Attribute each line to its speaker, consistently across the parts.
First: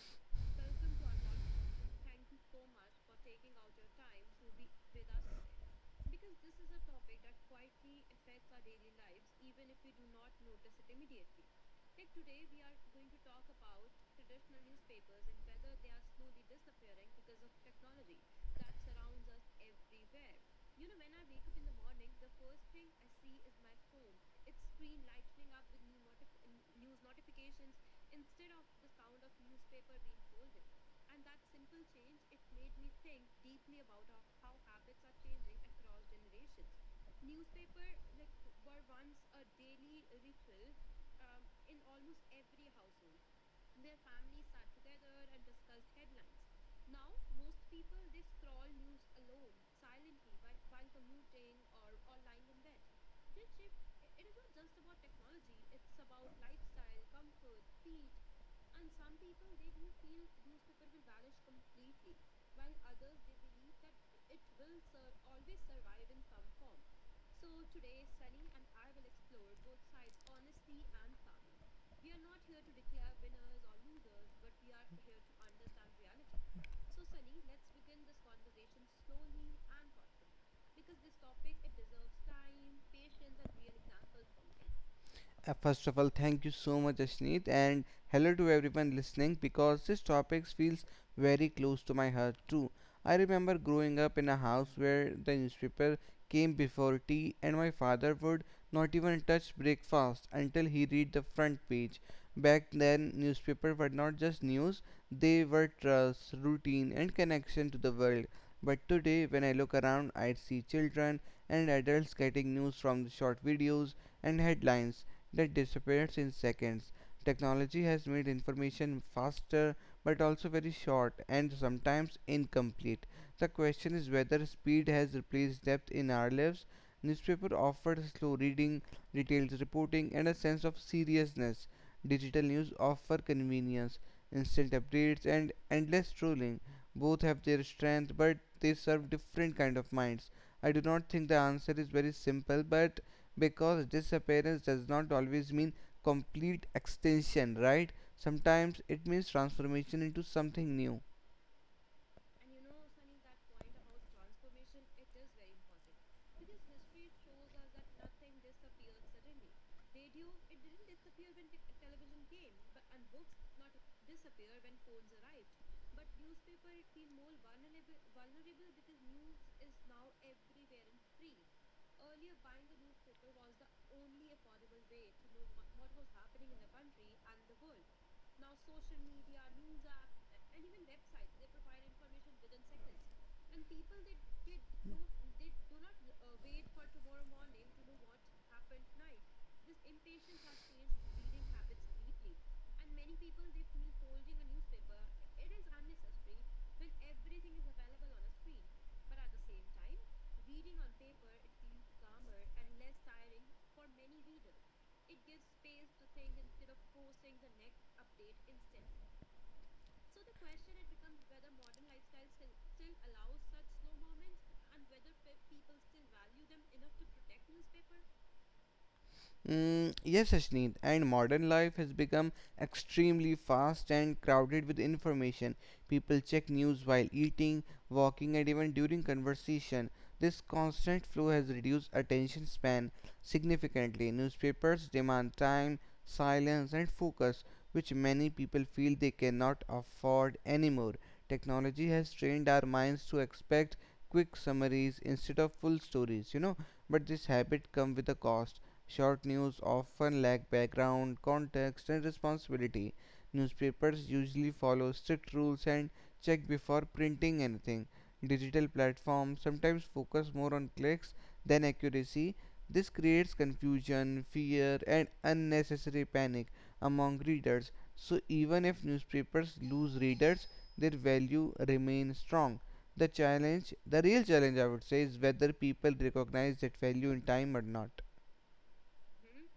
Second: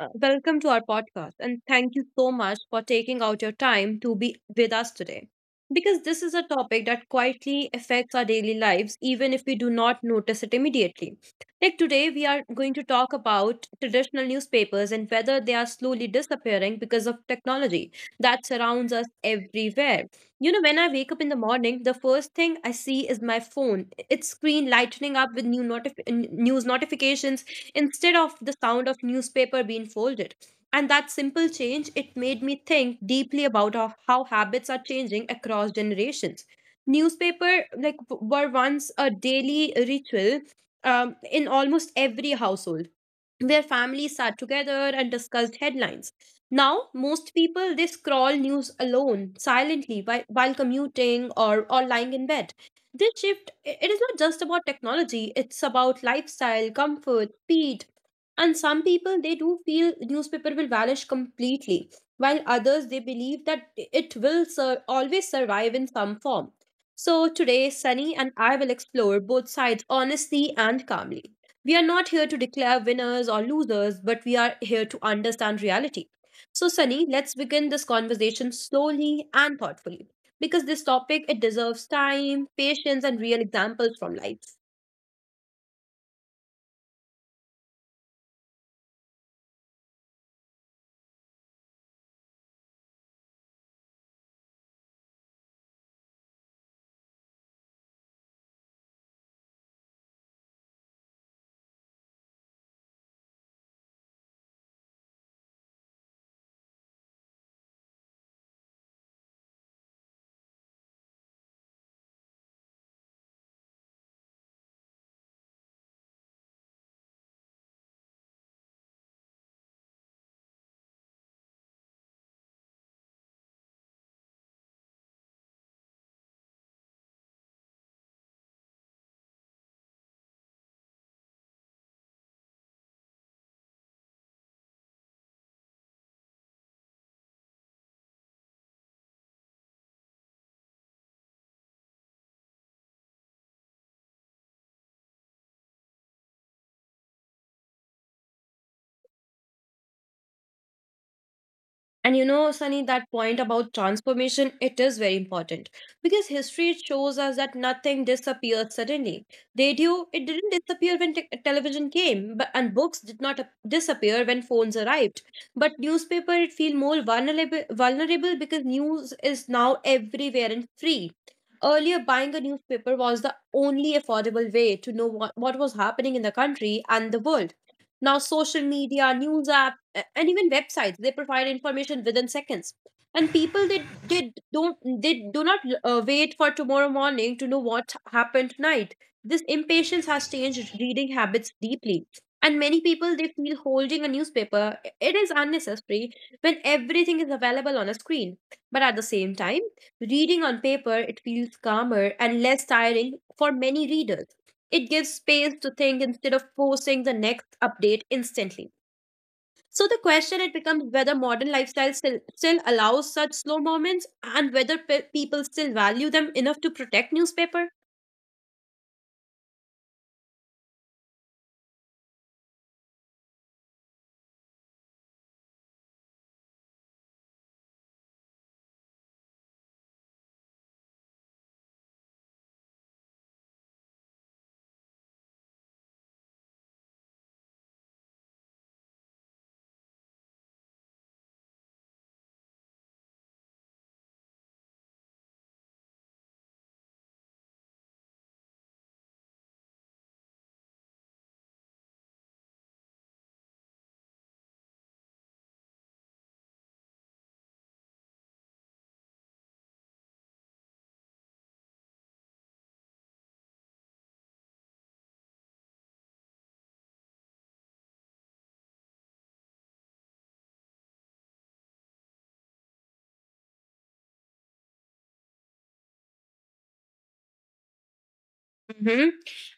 Speaker 1: Welcome to our podcast and thank you so much for taking out your time to be with us today. Because this is a topic that quietly affects our daily lives, even if we do not notice it immediately. Like today, we are going to talk about traditional newspapers and whether they are slowly disappearing because of technology that surrounds us everywhere. When I wake up in the morning, the first thing I see is my phone, its screen lightening up with new news notifications instead of the sound of newspaper being folded. And that simple change, it made me think deeply about how habits are changing across generations. Newspaper like were once a daily ritual in almost every household where families sat together and discussed headlines. Now, most people they scroll news alone, silently, while commuting or lying in bed. This shift, it is not just about technology, it's about lifestyle, comfort, speed. And some people, they do feel newspaper will vanish completely, while others, they believe that it will always survive in some form. So today, Sunny and I will explore both sides honestly and calmly. We are not here to declare winners or losers, but we are here to understand reality. So, Sunny, let's begin this conversation slowly and thoughtfully because this topic it deserves time, patience and real examples from life.
Speaker 2: First of all, thank you so much, Ashneet, and hello to everyone listening because this topic feels very close to my heart too. I remember growing up in a house where the newspaper came before tea, and my father would not even touch breakfast until he read the front page. Back then, newspapers were not just news; they were trust, routine, and connection to the world. But today, when I look around, I see children and adults getting news from the short videos and headlines that disappears in seconds. Technology has made information faster but also very short and sometimes incomplete. The question is whether speed has replaced depth in our lives. Newspaper offered slow reading, detailed reporting, and a sense of seriousness. Digital news offer convenience, instant updates, and endless scrolling. Both have their strength, but they serve different kind of minds. I do not think the answer is very simple, but because disappearance does not always mean complete extinction, right? Sometimes it means transformation into something new.
Speaker 1: And you know, Sunny, that point about transformation, it is very important because history it shows us that nothing disappears suddenly. Radio, it didn't disappear when television came, but and books did not disappear when phones arrived. But newspaper, it feel more vulnerable, vulnerable because news is now everywhere and free. Earlier, buying a newspaper was the only affordable way to know what was happening in the country and the world. Now, social media, news apps and even websites they provide information within seconds and people they don't they do not wait for tomorrow morning to know what happened tonight. This impatience has changed reading habits deeply, and many people they feel holding a newspaper it is unnecessary when everything is available on a screen. But at the same time, reading on paper it feels calmer and less tiring for many readers. It gives space to think instead of forcing the next update instantly. So the question it becomes whether modern lifestyle still allows such slow moments and whether people still value them enough to protect newspaper.
Speaker 2: Mm, yes, Ashneet, and modern life has become extremely fast and crowded with information. People check news while eating, walking, and even during conversation. This constant flow has reduced attention span significantly. Newspapers demand time, silence, and focus, which many people feel they cannot afford anymore. Technology has trained our minds to expect quick summaries instead of full stories, but this habit comes with a cost. Short news often lack background, context, and responsibility. Newspapers usually follow strict rules and check before printing anything. Digital platforms sometimes focus more on clicks than accuracy. This creates confusion, fear, and unnecessary panic among readers. So, even if newspapers lose readers, their value remains strong. The challenge, the real challenge, I would say, is whether people recognize that value in time or not.
Speaker 1: hmm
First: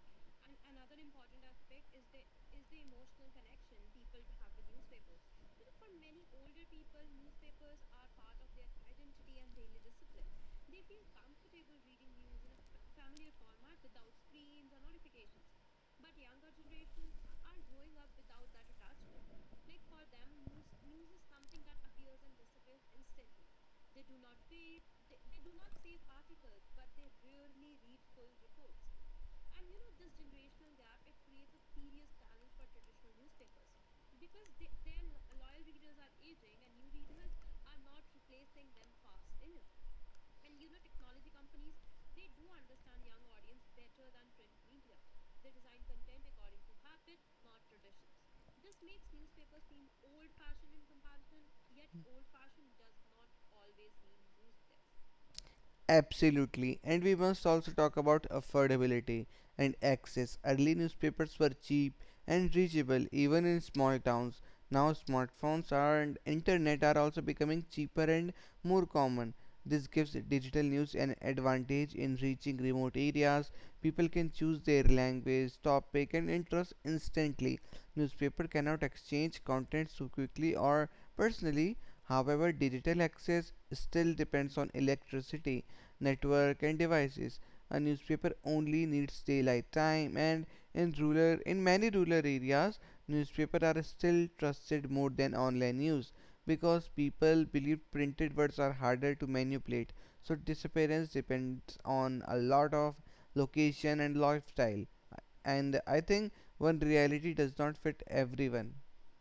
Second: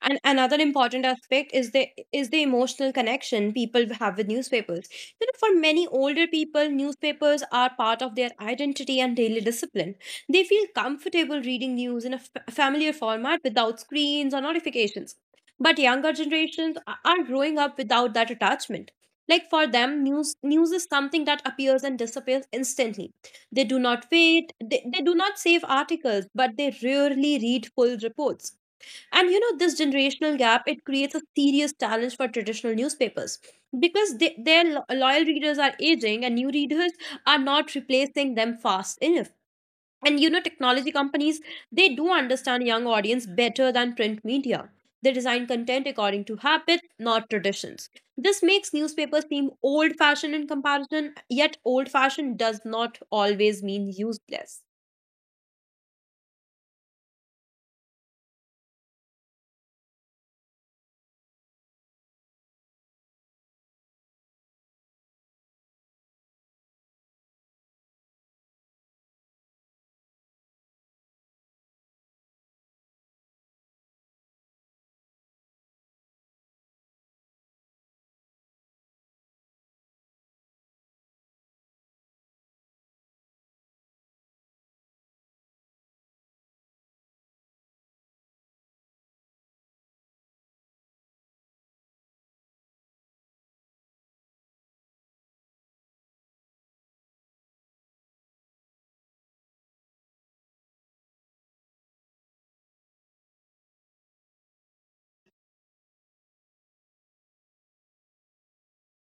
Speaker 1: And another important aspect is the emotional connection people have with newspapers. You know, for many older people, newspapers are part of their identity and daily discipline. They feel comfortable reading news in a familiar format without screens or notifications. But younger generations are growing up without that attachment. Like for them, news is something that appears and disappears instantly. They do not wait, they do not save articles, but they rarely read full reports. And you know, this generational gap, it creates a serious challenge for traditional newspapers because their loyal readers are aging and new readers are not replacing them fast enough. And you know, technology companies, they do understand young audience better than print media. They design content according to habit, not traditions. This makes newspapers seem old fashioned in comparison, yet old fashioned does not always mean useless.
Speaker 2: Absolutely. And we must also talk about affordability and access. Early newspapers were cheap and reachable even in small towns. Now smartphones are, and internet are also becoming cheaper and more common. This gives digital news an advantage in reaching remote areas. People can choose their language, topic and interest instantly. Newspaper cannot exchange content so quickly or personally. However, digital access still depends on electricity network, and devices. A newspaper only needs daylight time, and in many rural areas, newspapers are still trusted more than online news because people believe printed words are harder to manipulate. So disappearance depends on a lot of location and lifestyle. And I think one reality does not fit everyone.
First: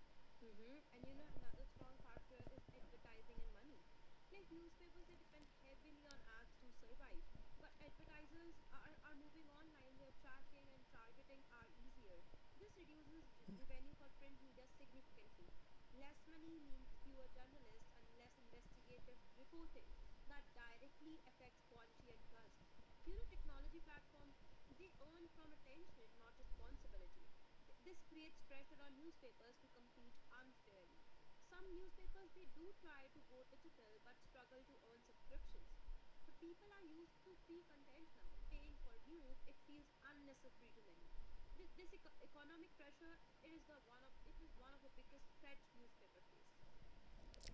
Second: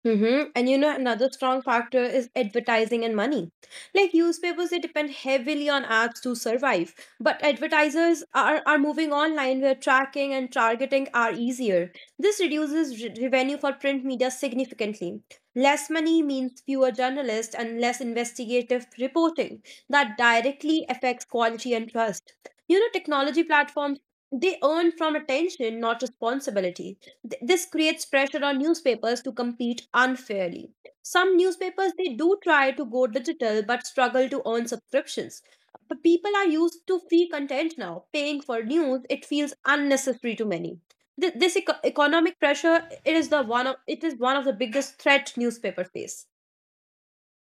Speaker 1: Mm-hmm. And you know, another strong factor is advertising and money. Like newspapers, they depend heavily on ads to survive. But advertisers are moving online where tracking and targeting are easier. This reduces revenue for print media significantly. Less money means fewer journalists and less investigative reporting. That directly affects quality and trust. You know, technology platforms, they earn from attention, not responsibility. This creates pressure on newspapers to compete unfairly. Some newspapers they do try to go digital but struggle to earn subscriptions. But people are used to free content now. Paying for news it feels unnecessary to many. This economic pressure it is the one of it is one of the biggest threat newspaper face.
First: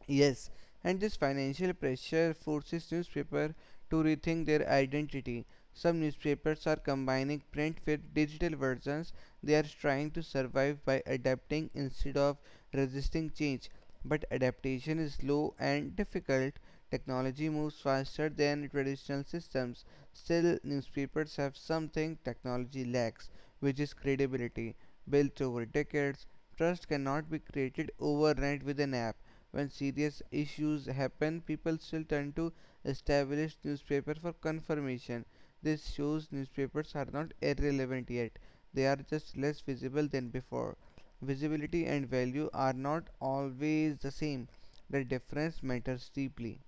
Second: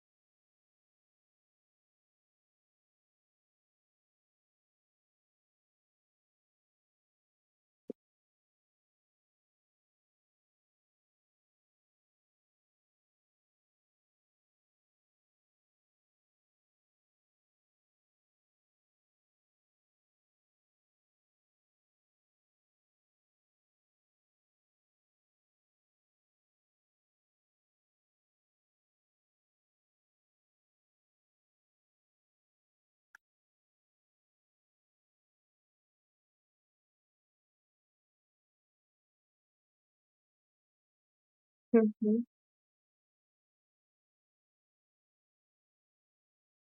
Speaker 2: Yes, and this financial pressure forces newspapers to rethink their identity. Some newspapers are combining print with digital versions. They are trying to survive by adapting instead of resisting change. But adaptation is slow and difficult. Technology moves faster than traditional systems. Still, newspapers have something technology lacks, which is credibility, built over decades. Trust cannot be created overnight with an app when serious issues happen, people still turn to established newspaper for confirmation. This shows newspapers are not irrelevant yet. They are just less visible than before. Visibility and
Speaker 1: Mhm.
Speaker 2: value are not always the same. The difference matters deeply.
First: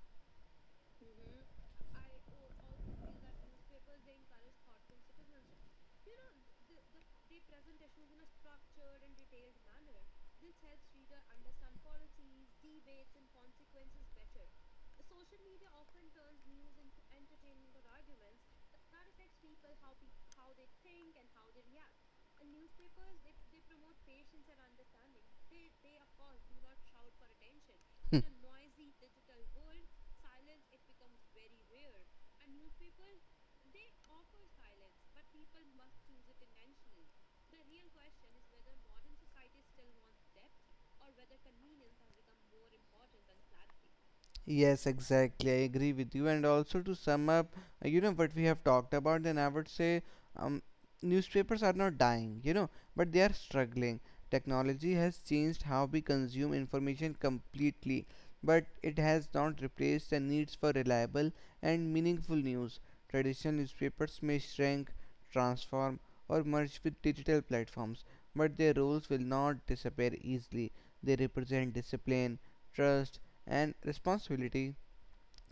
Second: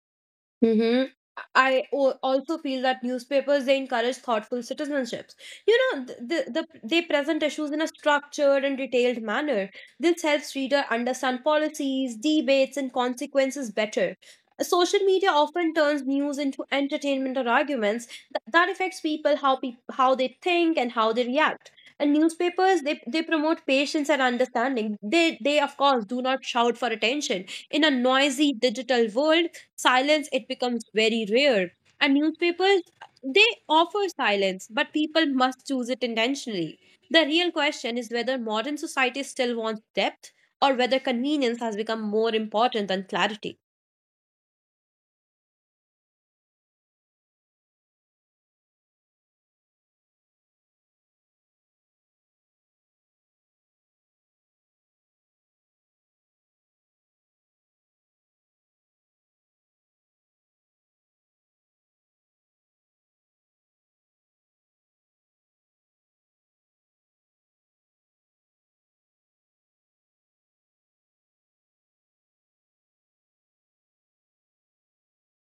Speaker 1: Mm-hmm. I also feel that newspapers they encourage thoughtful citizenships. You know, they present issues in a structured and detailed manner. This helps reader understand policies, debates, and consequences better. Social media often turns news into entertainment or arguments. That affects people how they think and how they react. And newspapers they promote patience and understanding. They of course do not shout for attention. In a noisy digital world, silence it becomes very rare, and newspapers they offer silence but people must choose it intentionally. The real question is whether modern society still wants depth or whether convenience has become more important than clarity.
Speaker 2: Yes, exactly. I agree with you. And also to sum up, you know what we have talked about, then I would say um, newspapers are not dying, but they are struggling. Technology has changed how we consume information completely, but it has not replaced the needs for reliable and meaningful news. Traditional newspapers may shrink, transform, or merge with digital platforms, but their roles will not disappear easily. They represent discipline, trust, and responsibility.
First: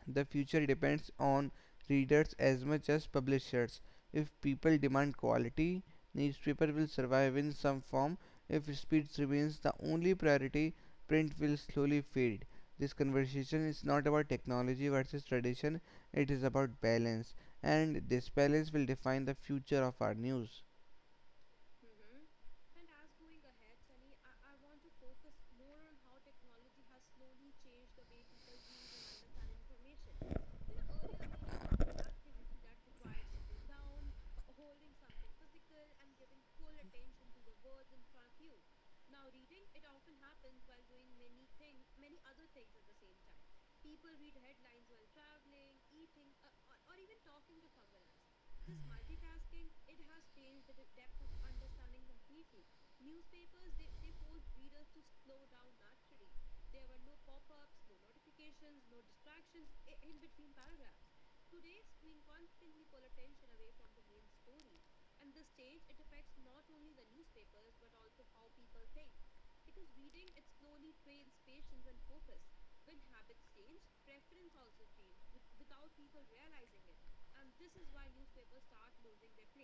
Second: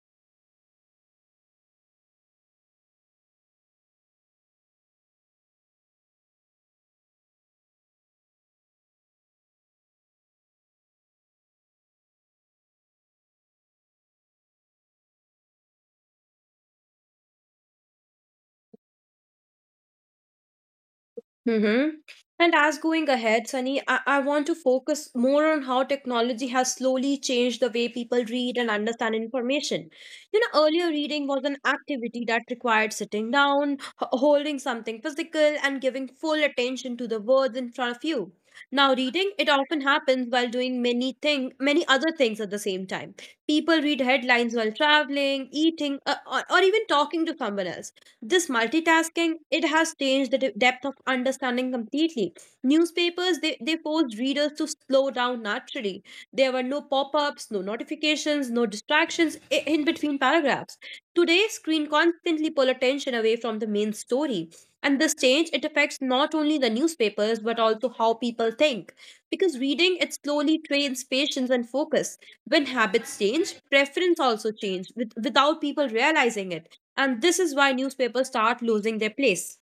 Speaker 2: The future depends on readers as much as publishers. If people demand quality, newspaper will survive in some form. If speed remains the only priority, print will slowly fade. This conversation is not about technology versus tradition, it is about balance, and this balance will define the future of our news.
Speaker 1: Mm-hmm. And as going ahead, Sunny, I want to focus more on how technology has slowly changed the way people read and understand information. You know, earlier reading was an activity that required sitting down, holding something physical, and giving full attention to the words in front of you. Now, reading, it often happens while doing many other things at the same time. People read headlines while traveling, eating, or even talking to someone else. This multitasking, it has changed the depth of understanding completely. Newspapers, they forced readers to slow down naturally. There were no pop-ups, no notifications, no distractions in between paragraphs. Today, screen constantly pull attention away from the main story. And this change, it affects not only the newspapers, but also how people think. Because reading, it slowly trains patience and focus. When habits change, preference also change without people realizing it. And this is why newspapers start losing their place.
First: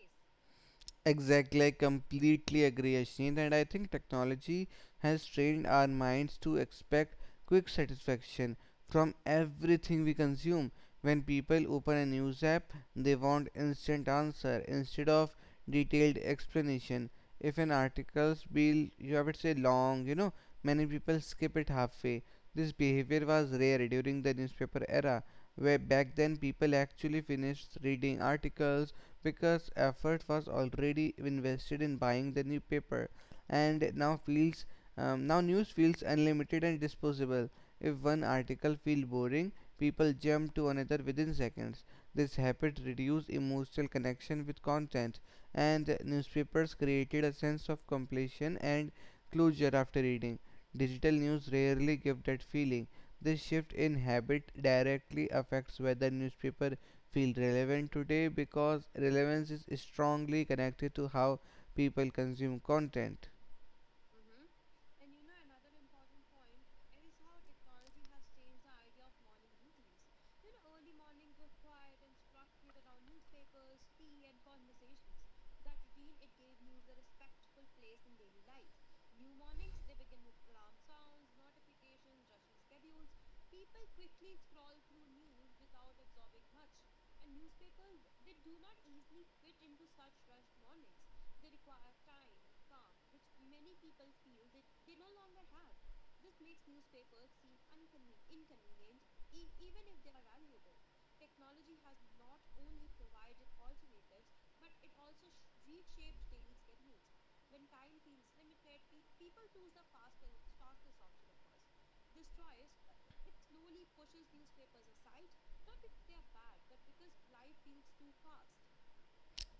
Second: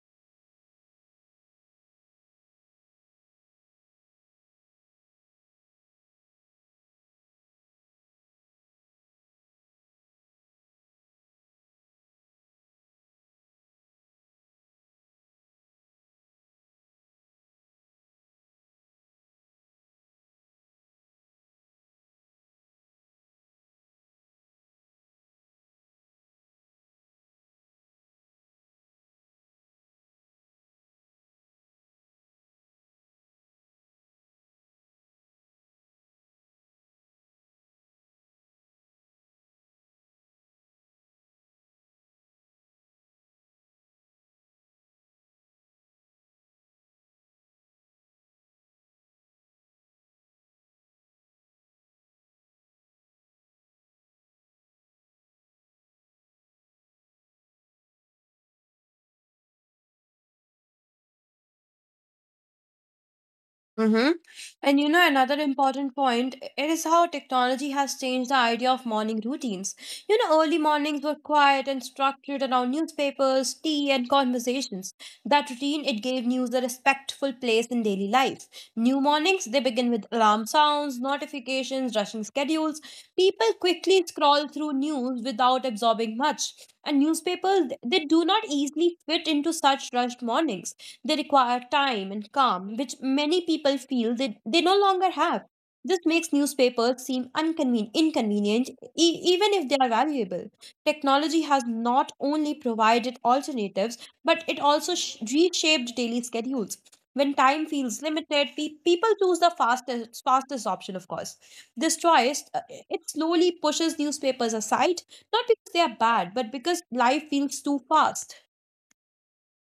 Speaker 2: Exactly, I completely agree, Ashneet, and I think technology has trained our minds to expect quick satisfaction from everything we consume. When people open a news app, they want instant answer instead of detailed explanation. If an article's be, I would say, long, many people skip it halfway. This behavior was rare during the newspaper era, where back then people actually finished reading articles because effort was already invested in buying the newspaper and it now feels now news feels unlimited and disposable. If one article feels boring, people jump to another within seconds. This habit reduced emotional connection with content, and newspapers created a sense of completion and closure after reading. Digital news rarely give that feeling. This shift in habit directly affects whether newspaper feel relevant today because relevance is strongly connected to how people consume content.
Speaker 1: Mm-hmm. And you know, another important point it is how technology has changed the idea of morning routines. You know, early mornings were quiet and structured around newspapers, tea, and conversations. That routine it gave news a respectful place in daily life. New mornings they begin with alarm sounds, notifications, rushing schedules. People quickly scroll through news without absorbing much. And newspapers they do not easily fit into such rushed mornings. They require time and calm, which many people feel they no longer have. This makes newspapers seem inconvenient, even if they are valuable. Technology has not only provided alternatives, but it also reshaped daily schedules. When time feels limited, people choose the fastest option, of course. This choice, it slowly pushes newspapers aside, not because they are bad, but because life feels too fast.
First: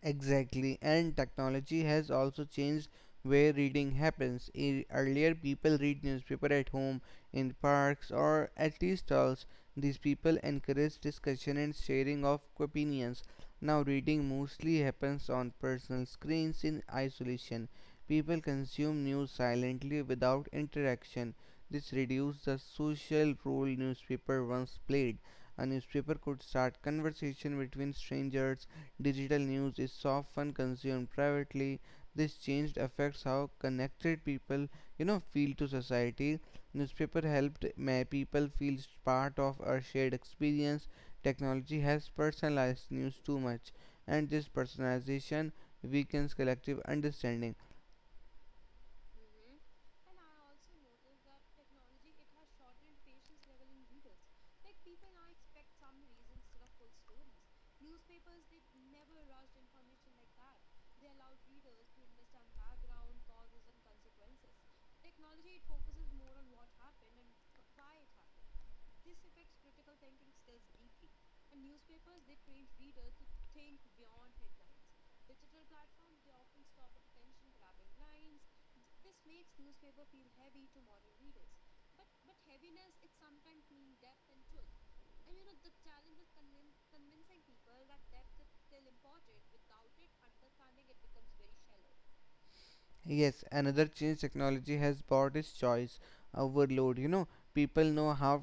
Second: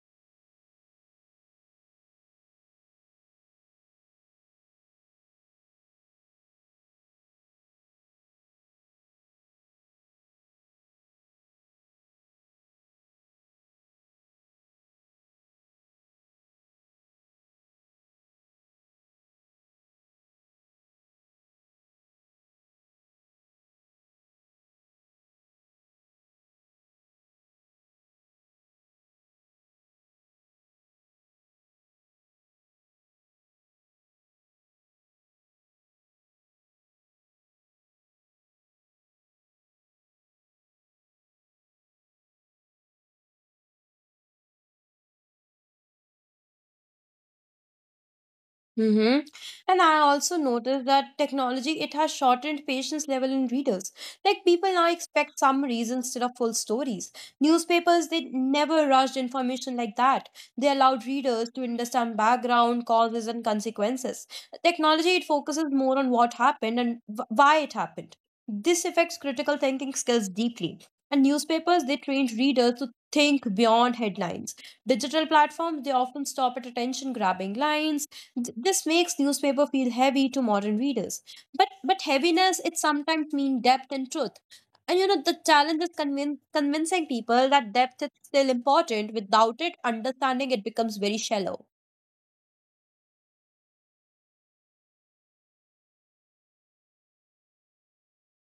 Speaker 2: Exactly, and technology has also changed where reading happens. Earlier, people read newspaper at home, in parks, or at tea stalls. These people encourage discussion and sharing of opinions. Now, reading mostly happens on personal screens in isolation. People consume news silently without interaction. This reduces the social role newspaper once played. A newspaper could start conversation between strangers. Digital news is often consumed privately. This change affects how connected people, feel to society. Newspaper helped people feel part of a shared experience. Technology has personalized news too much, and this personalization weakens collective understanding.
Speaker 1: Mm-hmm. And I also noticed that technology it has shortened patience level in readers. Like people now expect summaries instead of full stories. Newspapers they never rushed information like that. They allowed readers to understand background, causes, and consequences. Technology it focuses more on what happened and why it happened. This affects critical thinking skills deeply. And newspapers they trained readers to think beyond headlines. Digital platforms they often stop at attention grabbing lines. This makes newspaper feel heavy to modern readers. But heaviness it sometimes means depth and truth. And you know the challenge is convincing people that depth is still important. Without it, understanding it becomes very shallow.
Speaker 2: Yes, another change technology has brought is choice overload. You know, people now have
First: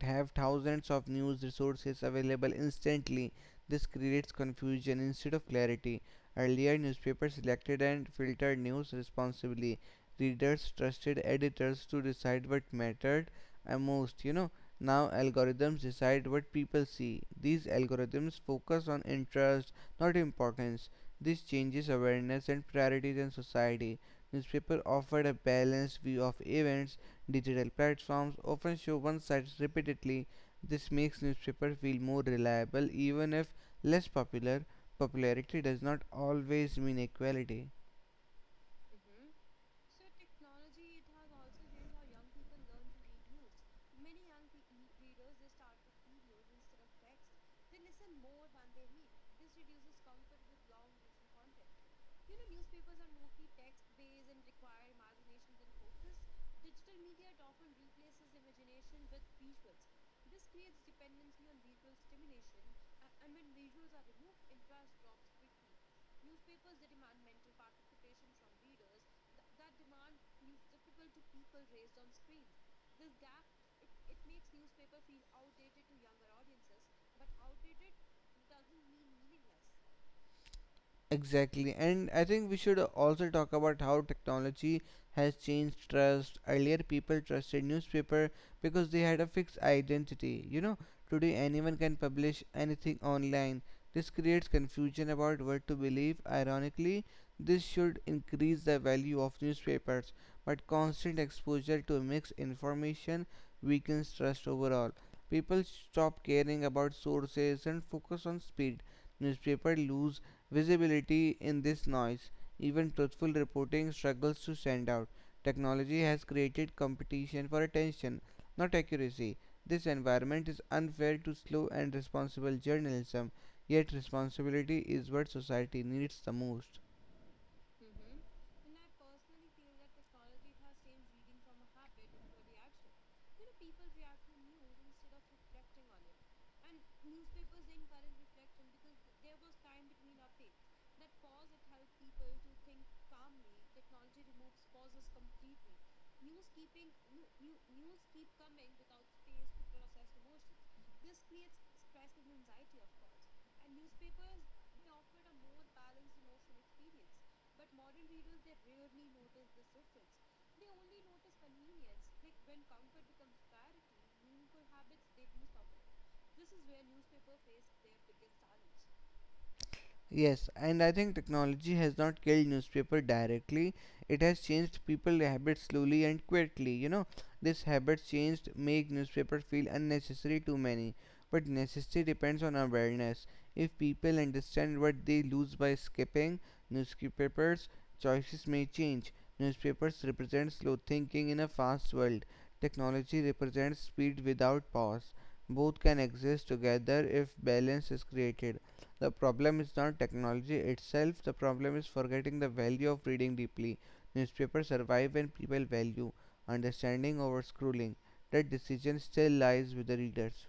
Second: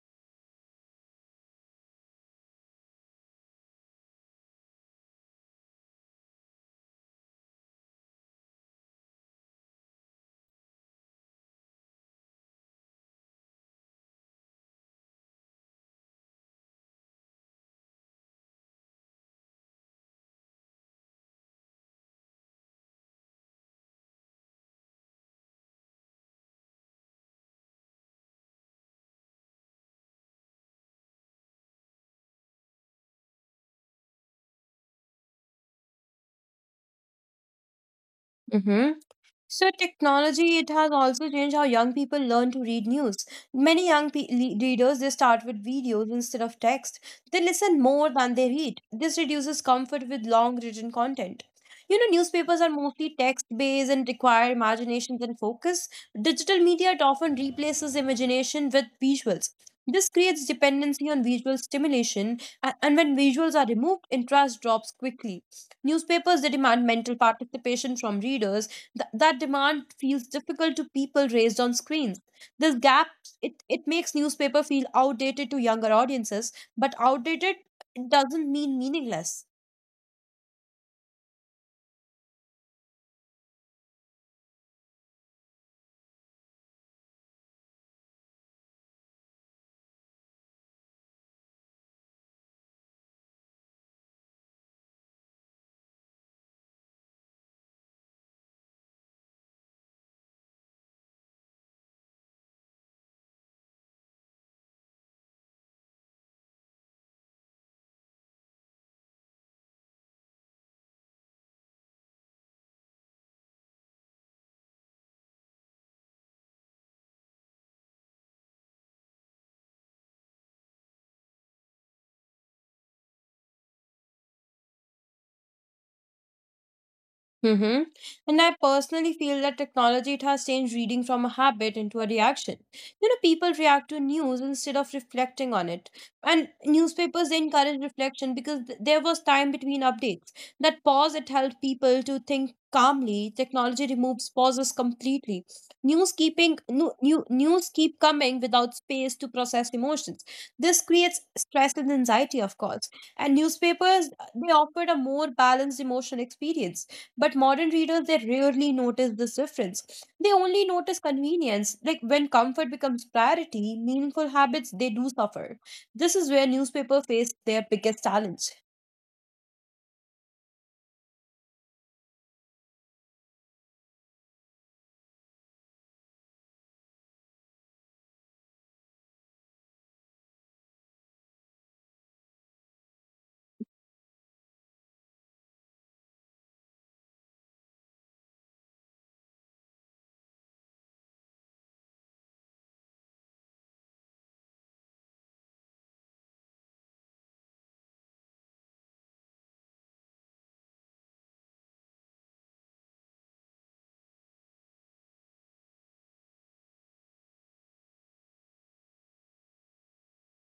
Speaker 2: have thousands of news resources available instantly. This creates confusion instead of clarity. Earlier, newspapers selected and filtered news responsibly. Readers trusted editors to decide what mattered most. You know, now algorithms decide what people see. These algorithms focus on interest, not importance. This changes awareness and priorities in society. Newspapers offered a balanced view of events. Digital platforms often show one side repeatedly. This makes newspapers feel more reliable even if less popular. Popularity does not always mean equality.
Speaker 1: So technology, it has also changed how young people learn to read news. Many young readers, they start with videos instead of text. They listen more than they read. This reduces comfort with long written content. You know, newspapers are mostly text-based and require imagination and focus. Digital media, it often replaces imagination with visuals. This creates dependency on visual stimulation, and when visuals are removed, interest drops quickly. Newspapers, they demand mental participation from readers. That demand feels difficult to people raised on screens. This gap it makes newspaper feel outdated to younger audiences, but outdated doesn't mean meaningless.
Speaker 2: Exactly, and I think we should also talk about how technology has changed trust. Earlier, people trusted newspaper because they had a fixed identity. You know, today anyone can publish anything online. This creates confusion about what to believe. Ironically, this should increase the value of newspapers, but constant exposure to mixed information weakens trust overall. People stop caring about sources and focus on speed. Newspapers lose visibility in this noise. Even truthful reporting struggles to stand out. Technology has created competition for attention, not accuracy. This environment is unfair to slow and responsible journalism, yet, responsibility is what society needs the most.
Speaker 1: Mm-hmm. And I personally feel that technology it has changed reading from a habit into a reaction. You know, people react to news instead of reflecting on it. And newspapers they encourage reflection because there was time between updates. That pause it helped people to think calmly. Technology removes pauses completely. New news keep coming without space to process emotions. This creates stress and anxiety, of course. And newspapers they offered a more balanced emotional experience, but modern readers, they, rarely notice this difference. They only notice convenience. Like when comfort becomes priority, meaningful habits, they do suffer. This is where newspaper face their biggest challenge.
Speaker 2: Yes, and I think technology has not killed newspaper directly. It has changed people habits slowly and quickly. You know, this habit changed make newspaper feel unnecessary to many. But necessity depends on awareness. If people understand what they lose by skipping newspapers, choices may change. Newspapers represent slow thinking in a fast world. Technology represents speed without pause. Both can exist together if balance is created. The problem is not technology itself, the problem is forgetting the value of reading deeply. Newspapers survive when people value understanding over scrolling. That decision still lies with the readers.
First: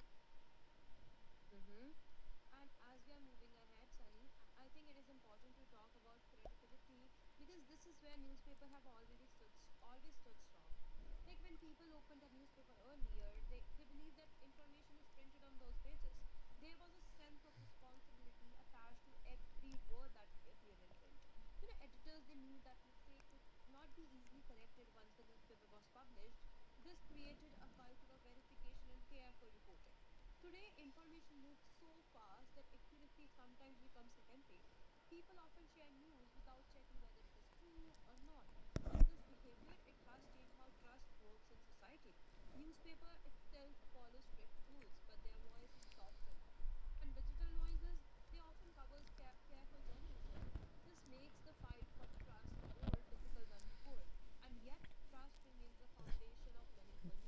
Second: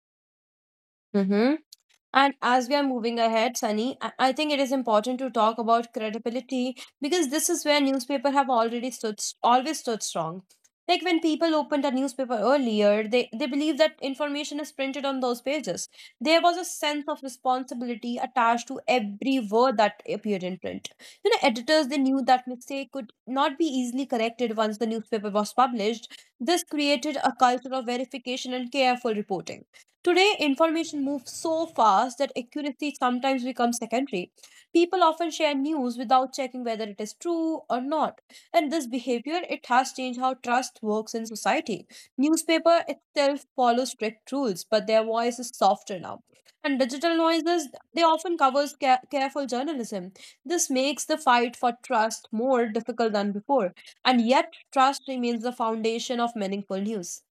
Speaker 1: And as we are moving ahead, Sunny, I think it is important to talk about credibility because this is where newspaper have already stood always stood strong. Like when people opened a newspaper earlier, they believed that information is printed on those pages. There was a sense of responsibility attached to every word that appeared in print. You know, editors they knew that mistake could not be easily corrected once the newspaper was published. This created a culture of verification and careful reporting. Today, information moves so fast that accuracy sometimes becomes secondary. People often share news without checking whether it is true or not. And this behavior, it has changed how trust works in society. Newspaper itself follows strict rules, but their voice is softer now. And digital noises, they often covers careful journalism. This makes the fight for trust more difficult than before. And yet, trust remains the foundation of meaningful news.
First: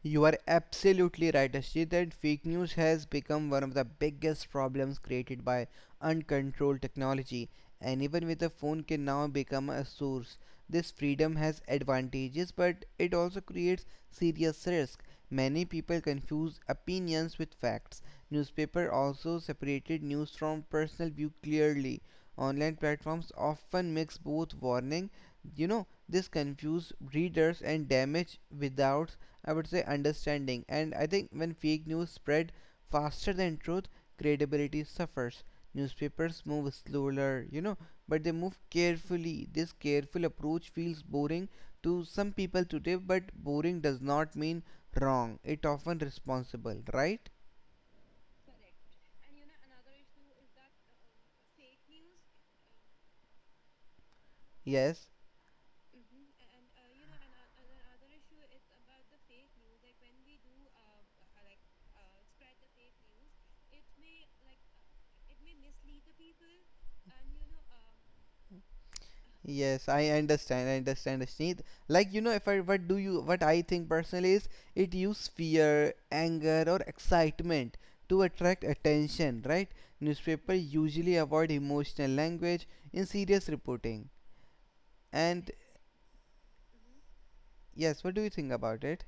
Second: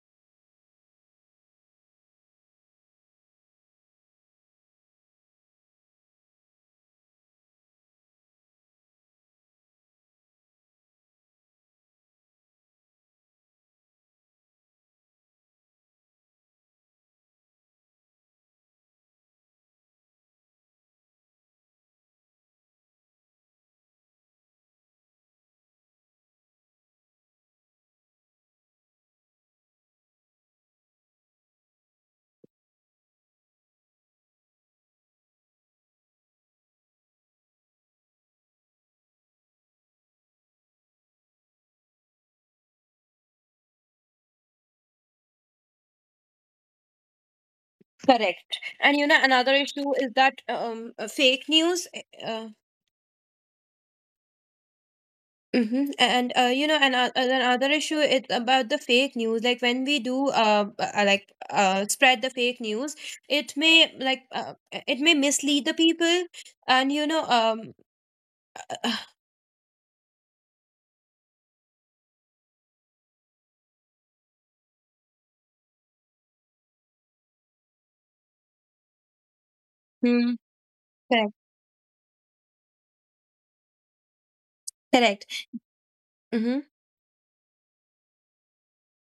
Speaker 2: You are absolutely right, Ashjit, that fake news has become one of the biggest problems created by uncontrolled technology. Anyone with a phone can now become a source. This freedom has advantages, but it also creates serious risk. Many people confuse opinions with facts. Newspaper also separated news from personal view clearly. Online platforms often mix both warning, this confuse readers and damage without I would say understanding. And I think when fake news spread faster than truth, credibility suffers. Newspapers move slower, but they move carefully. This careful approach feels boring to some people today, but boring does not mean wrong. It often responsible, right?
Speaker 1: Correct. And you know, another issue is that fake news.
Speaker 2: Yes.
Speaker 1: Mhm. And you know, and another issue is about the fake news. Like when we do spread the fake news, it may it may mislead the people. And you know,
Speaker 2: I understand, Sneed. Like you know, if I what do you what I think personally is it use fear, anger, or excitement to attract attention, right?
Speaker 1: Hmm.
Speaker 2: Newspaper usually
Speaker 1: Correct,
Speaker 2: avoid emotional language in serious reporting.
Speaker 1: correct.
Speaker 2: And
Speaker 1: Mhm.
Speaker 2: yes, what do you think about it?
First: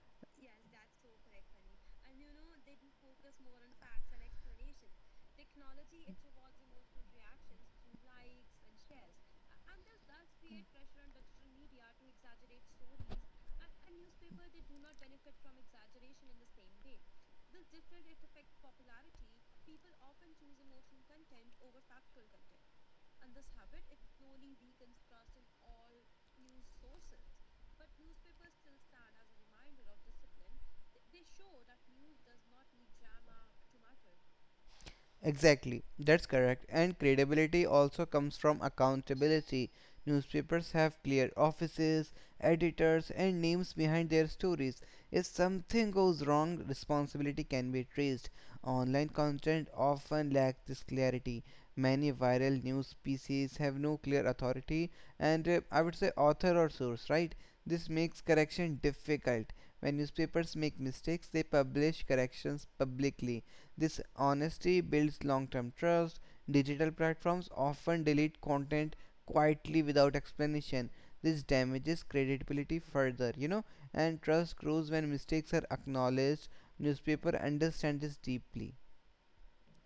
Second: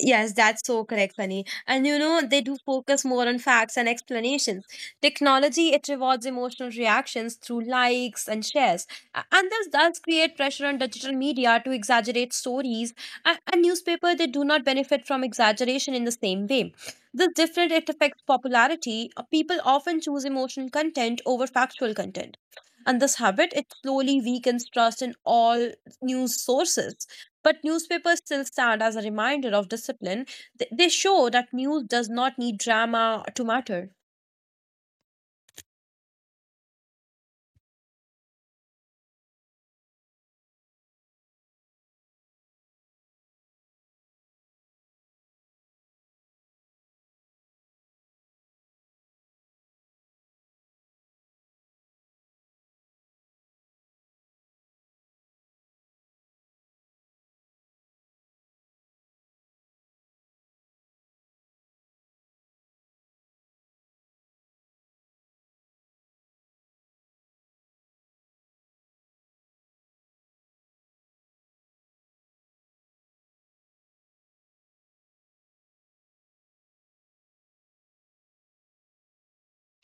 Speaker 1: Yes, that's so correct, Sunny. And you know, they do focus more on facts and explanations. Technology, it rewards emotional reactions through likes and shares. And this does create pressure on digital media to exaggerate stories. And newspaper, they do not benefit from exaggeration in the same way. This different it affects popularity. People often choose emotional content over factual content. And this habit, it slowly weakens trust in all news sources. But newspapers still stand as a reminder of discipline. They show that news does not need drama to matter.
Speaker 2: Exactly, that's correct. And credibility also comes from accountability. Newspapers have clear offices, editors, and names behind their stories. If something goes wrong, responsibility can be traced. Online content often lacks this clarity. Many viral news pieces have no clear authority and I would say author or source, right? This makes correction difficult. When newspapers make mistakes, they publish corrections publicly. This honesty builds long term trust. Digital platforms often delete content quietly without explanation. This damages credibility further, and trust grows when mistakes are acknowledged. Newspapers understand this deeply.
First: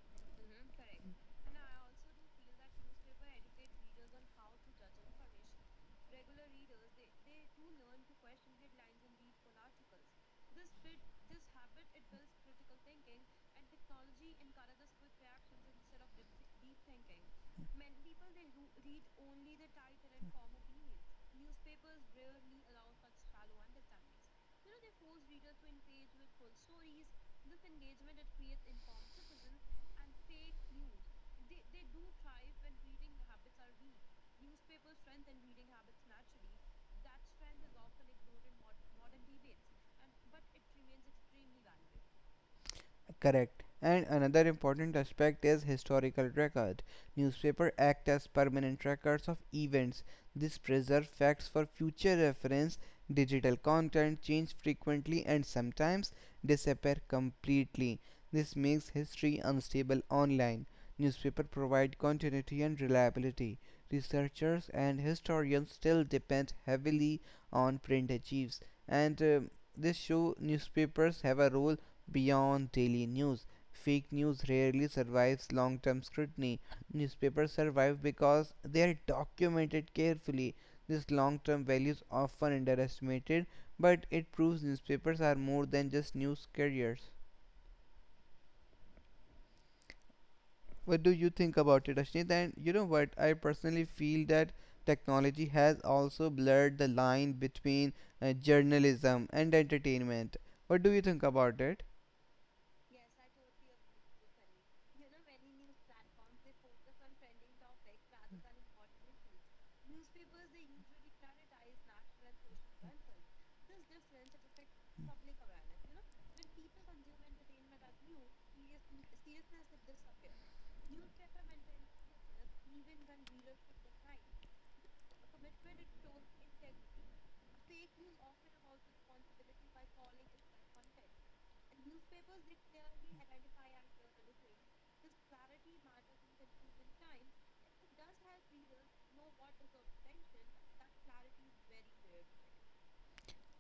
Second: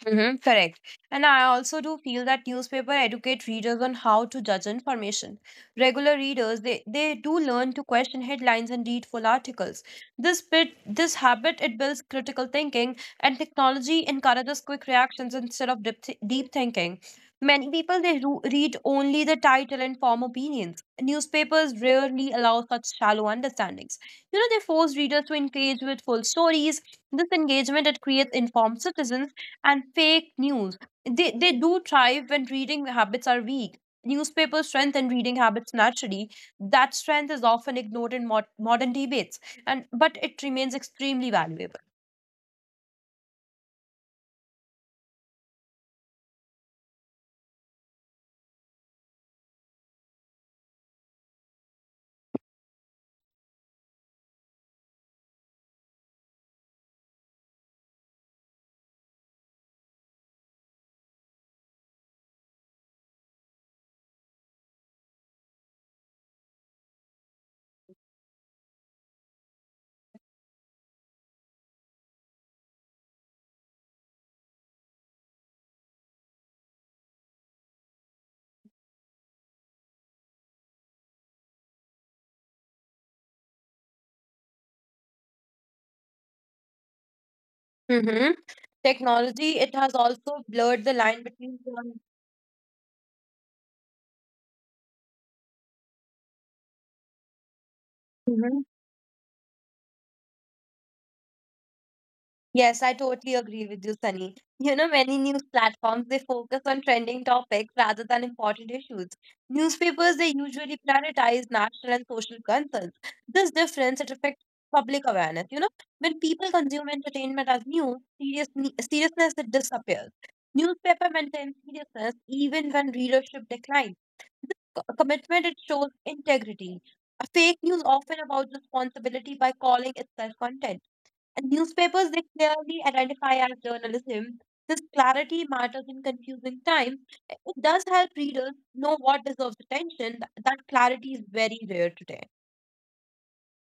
Speaker 1: Hmm. Correct. And I also do feel that newspaper educate readers on how to judge information. Regular readers, they do learn to question headlines and read full articles. This bit this habit it builds critical thinking, and technology encourages quick reactions instead of deep thinking. Many people they read only the title and form opinions. Newspapers rarely allow such shallow understandings. You know, they force readers to engage with full stories. This engagement it creates informed citizens, and fake news, they do thrive when reading habits are weak. Newspapers strengthen reading habits naturally. That strength is often ignored in modern debates, and but it remains extremely valuable.
Speaker 2: Correct. And another important aspect is historical record. Newspapers act as permanent records of events. This preserves facts for future reference. Digital content changes frequently and sometimes disappear completely. This makes history unstable online. Newspapers provide continuity and reliability. Researchers and historians still depend heavily on print archives, and this show newspapers have a role beyond daily news. Fake news rarely survives long term scrutiny. Newspapers survive because they are documented carefully. This long term value is often underestimated, but it proves newspapers are more than just news carriers.
Speaker 1: Mm-hmm. Technology it has also blurred the
Speaker 2: What do
Speaker 1: line
Speaker 2: you think
Speaker 1: between.
Speaker 2: about it, Ashnit? And you know what? I personally feel that technology has also blurred the line between journalism and entertainment. What do you think about it?
Speaker 1: Yes, I totally agree with you, Sunny. You know, many news platforms they focus on trending topics rather than important issues. Newspapers they usually prioritize national and social concerns. This difference it affects public awareness. You know, when people consume entertainment as news, seriousness it disappears. Newspaper maintains seriousness even when readership declines. This commitment it shows integrity. Fake news often about responsibility by calling itself content, and newspapers they clearly identify as journalism. This clarity matters in confusing times. It does help readers know what deserves attention. That clarity is very rare today.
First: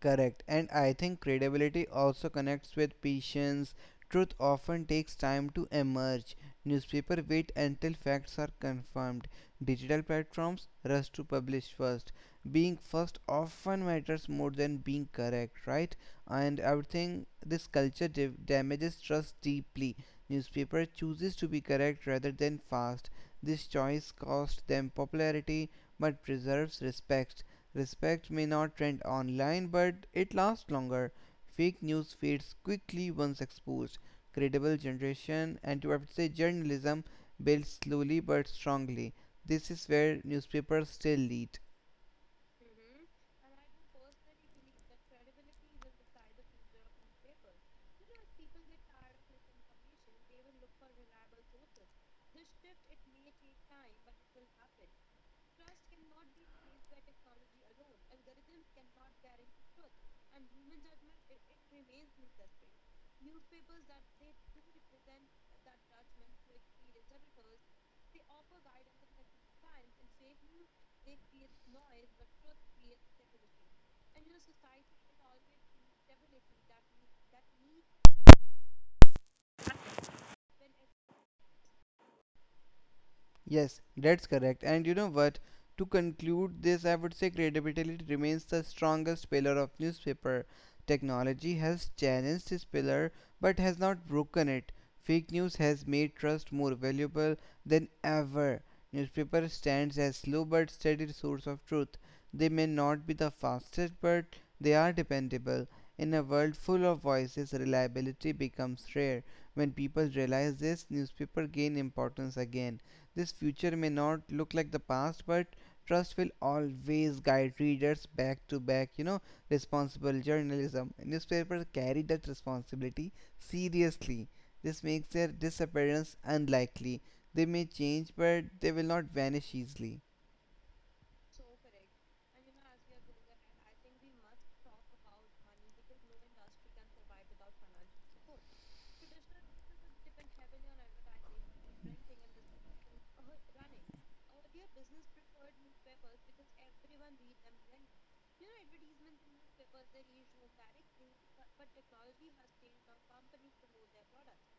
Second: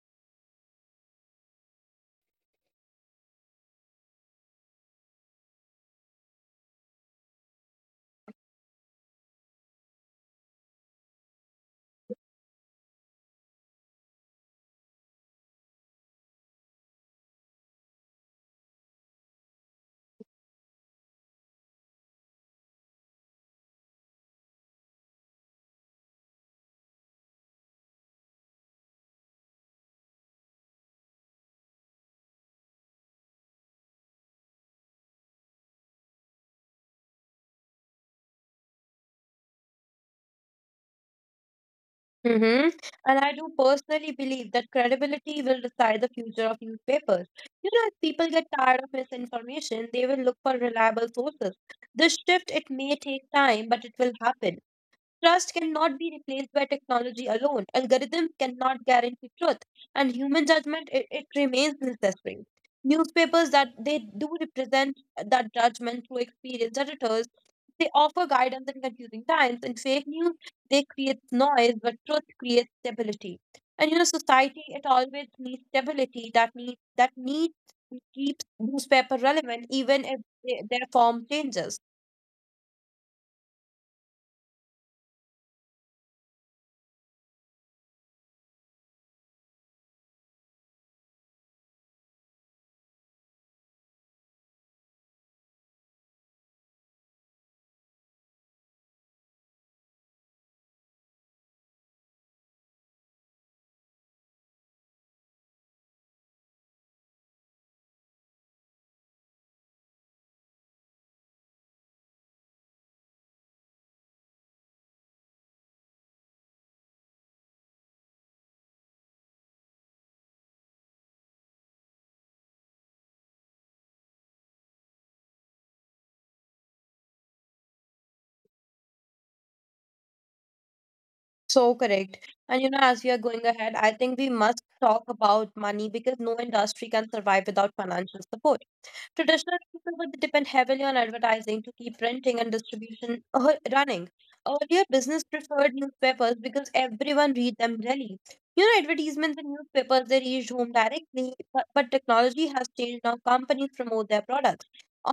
Speaker 2: Correct. And I think credibility also connects with patience. Truth often takes time to emerge. Newspaper wait until facts are confirmed. Digital platforms rush to publish first. Being first often matters more than being correct, right? And I would think this culture damages trust deeply. Newspaper chooses to be correct rather than fast. This choice costs them popularity but preserves respect. Respect may not trend online, but it lasts longer. Fake news fades quickly once exposed. Credible generation and to I would say journalism builds slowly but strongly. This is where newspapers still lead.
Speaker 1: Hmm. And I do personally believe that credibility will decide the future of newspapers. You know, if people get tired of misinformation, they will look for reliable sources. This shift, it may take time, but it will happen. Trust cannot be replaced by technology alone. Algorithm cannot guarantee truth, and human judgment it remains necessary. Newspapers that they do represent that judgment through experienced editors. They offer guidance in confusing times. In fake news, they create noise, but truth creates stability. And you know, society it always needs stability. That need keeps newspaper relevant, even if they, their form changes.
Speaker 2: Yes, that's correct. And you know what? To conclude this, I would say credibility remains the strongest pillar of newspaper. Technology has challenged this pillar but has not broken it. Fake news has made trust more valuable than ever. Newspaper stands as slow but steady source of truth. They may not be the fastest, but they are dependable. In a world full of voices, reliability becomes rare. When people realize this, newspaper gain importance again this future may not look like the past, but trust will always guide readers back to back, you know, responsible journalism. Newspapers carry that responsibility seriously. This makes their disappearance unlikely. They may change, but they will not vanish easily.
Speaker 1: So correct. And you know, as we are going ahead, I think we must talk about money because no industry can survive without financial support. Traditional newspapers would depend heavily on advertising to keep printing and distribution running. Earlier, business preferred newspapers because everyone read them daily. You know, advertisements in newspapers they reach home directly, but technology has changed now. Companies promote their products.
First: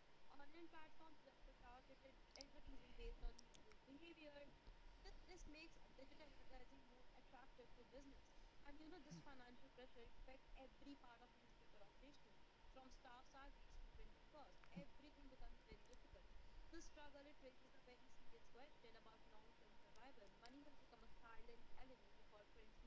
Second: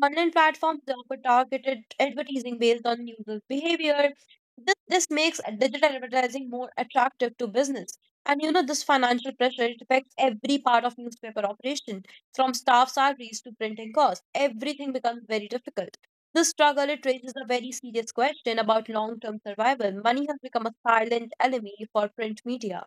Speaker 1: Online platforms offer targeted advertising based on users' behavior. This makes digital advertising more attractive to business. And you know, this financial pressure it affects every part of newspaper operation. From staff salaries to printing costs, everything becomes very difficult. This struggle it raises a very serious question about long-term survival. Money has become a silent enemy for print media.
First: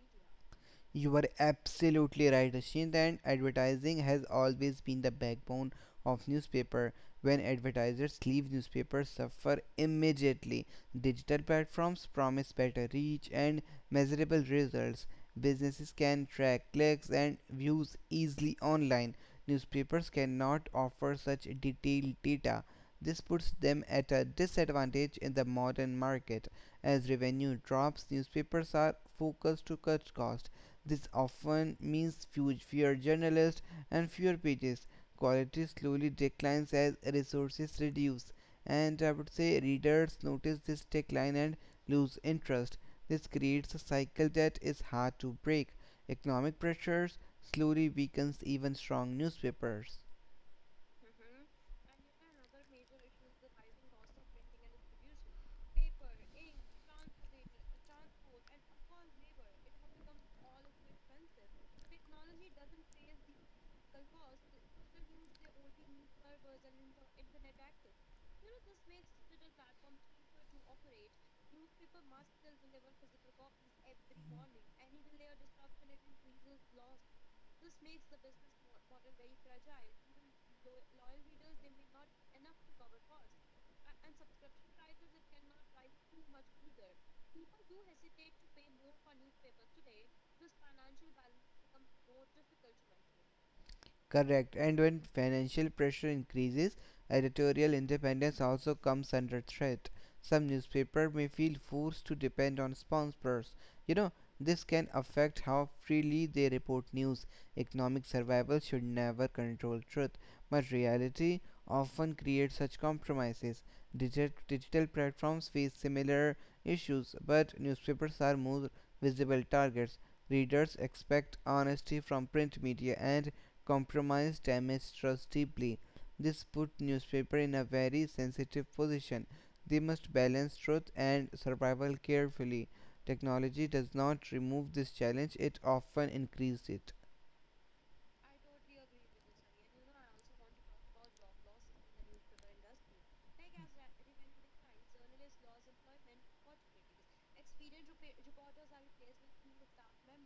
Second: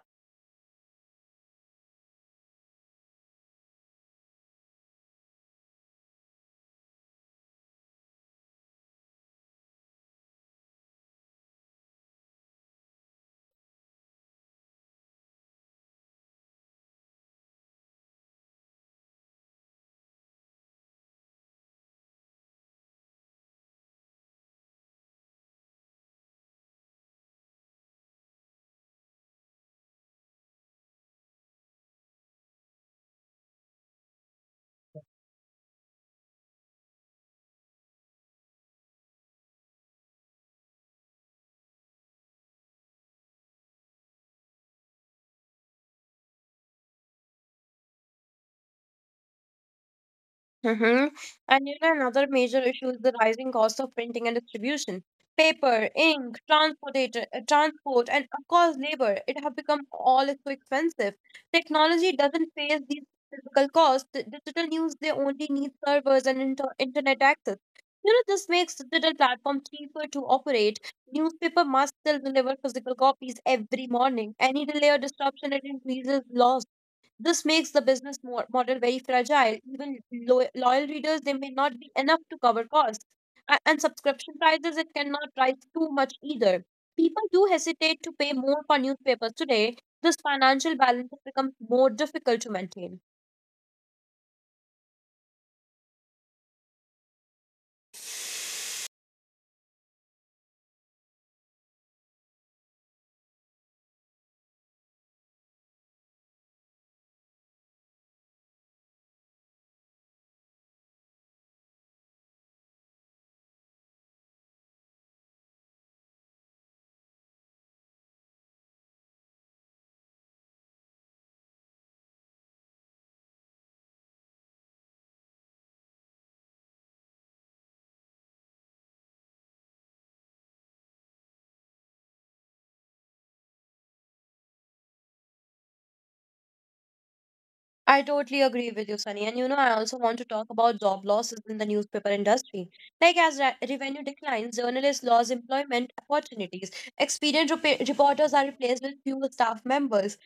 Speaker 2: You are absolutely right, Ashint, and advertising has always been the backbone of newspaper. When advertisers leave, newspapers suffer immediately. Digital platforms promise better reach and measurable results. Businesses can track clicks and views easily online. Newspapers cannot offer such detailed data. This puts them at a disadvantage in the modern market. As revenue drops, newspapers are focused to cut costs. This often means fewer journalists and fewer pages. Quality slowly declines as resources reduce, and I would say readers notice this decline and lose interest. This creates a cycle that is hard to break. Economic pressures slowly weakens even strong newspapers.
Speaker 1: Hmm. And you know, another major issue is the rising cost of printing and distribution. Paper, ink, transportation, transport, and of course, labor. It have become all so expensive. Technology doesn't face these physical costs. Digital news, they only need servers and internet access. You know, this makes digital platform cheaper to operate. Newspaper must still deliver physical copies every morning. Any delay or disruption, it increases loss. This makes the business model very fragile. Even loyal readers, they may not be enough to cover costs. And subscription prices, it cannot rise too much either. People do hesitate to pay more for newspapers today. This financial balance has become more difficult to maintain.
Speaker 2: Correct. And when financial pressure increases, editorial independence also comes under threat. Some newspapers may feel forced to depend on sponsors. You know, this can affect how freely they report news. Economic survival should never control truth, but reality often creates such compromises. Digital platforms face similar issues, but newspapers are more visible targets. Readers expect honesty from print media, and compromise damaged trust deeply. This put newspaper in a very sensitive position. They must balance truth and survival carefully. Technology does not remove this challenge, it often increases it.
Speaker 1: I totally agree with you, Sunny. And you know, I also want to talk about job losses in the newspaper industry. Like as revenue declines, journalists lose employment opportunities. Experienced reporters are replaced with fewer staff members.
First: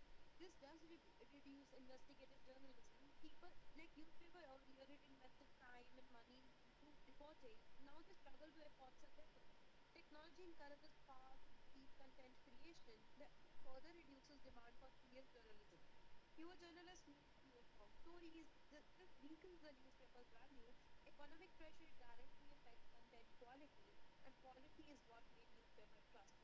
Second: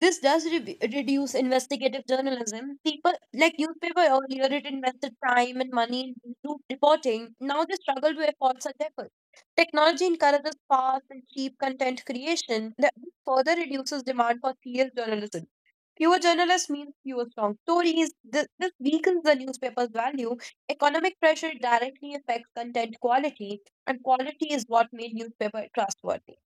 Speaker 1: This does reduce investigative journalism. People like newspaper earlier it invested time and money in group reporting. Now they struggle to afford such efforts. Technology encourages fast and cheap content creation that further reduces demand for serious journalism. Fewer journalists means fewer strong stories. This weakens the newspaper's value. Economic pressure directly affects content quality, and quality is what made newspaper trustworthy.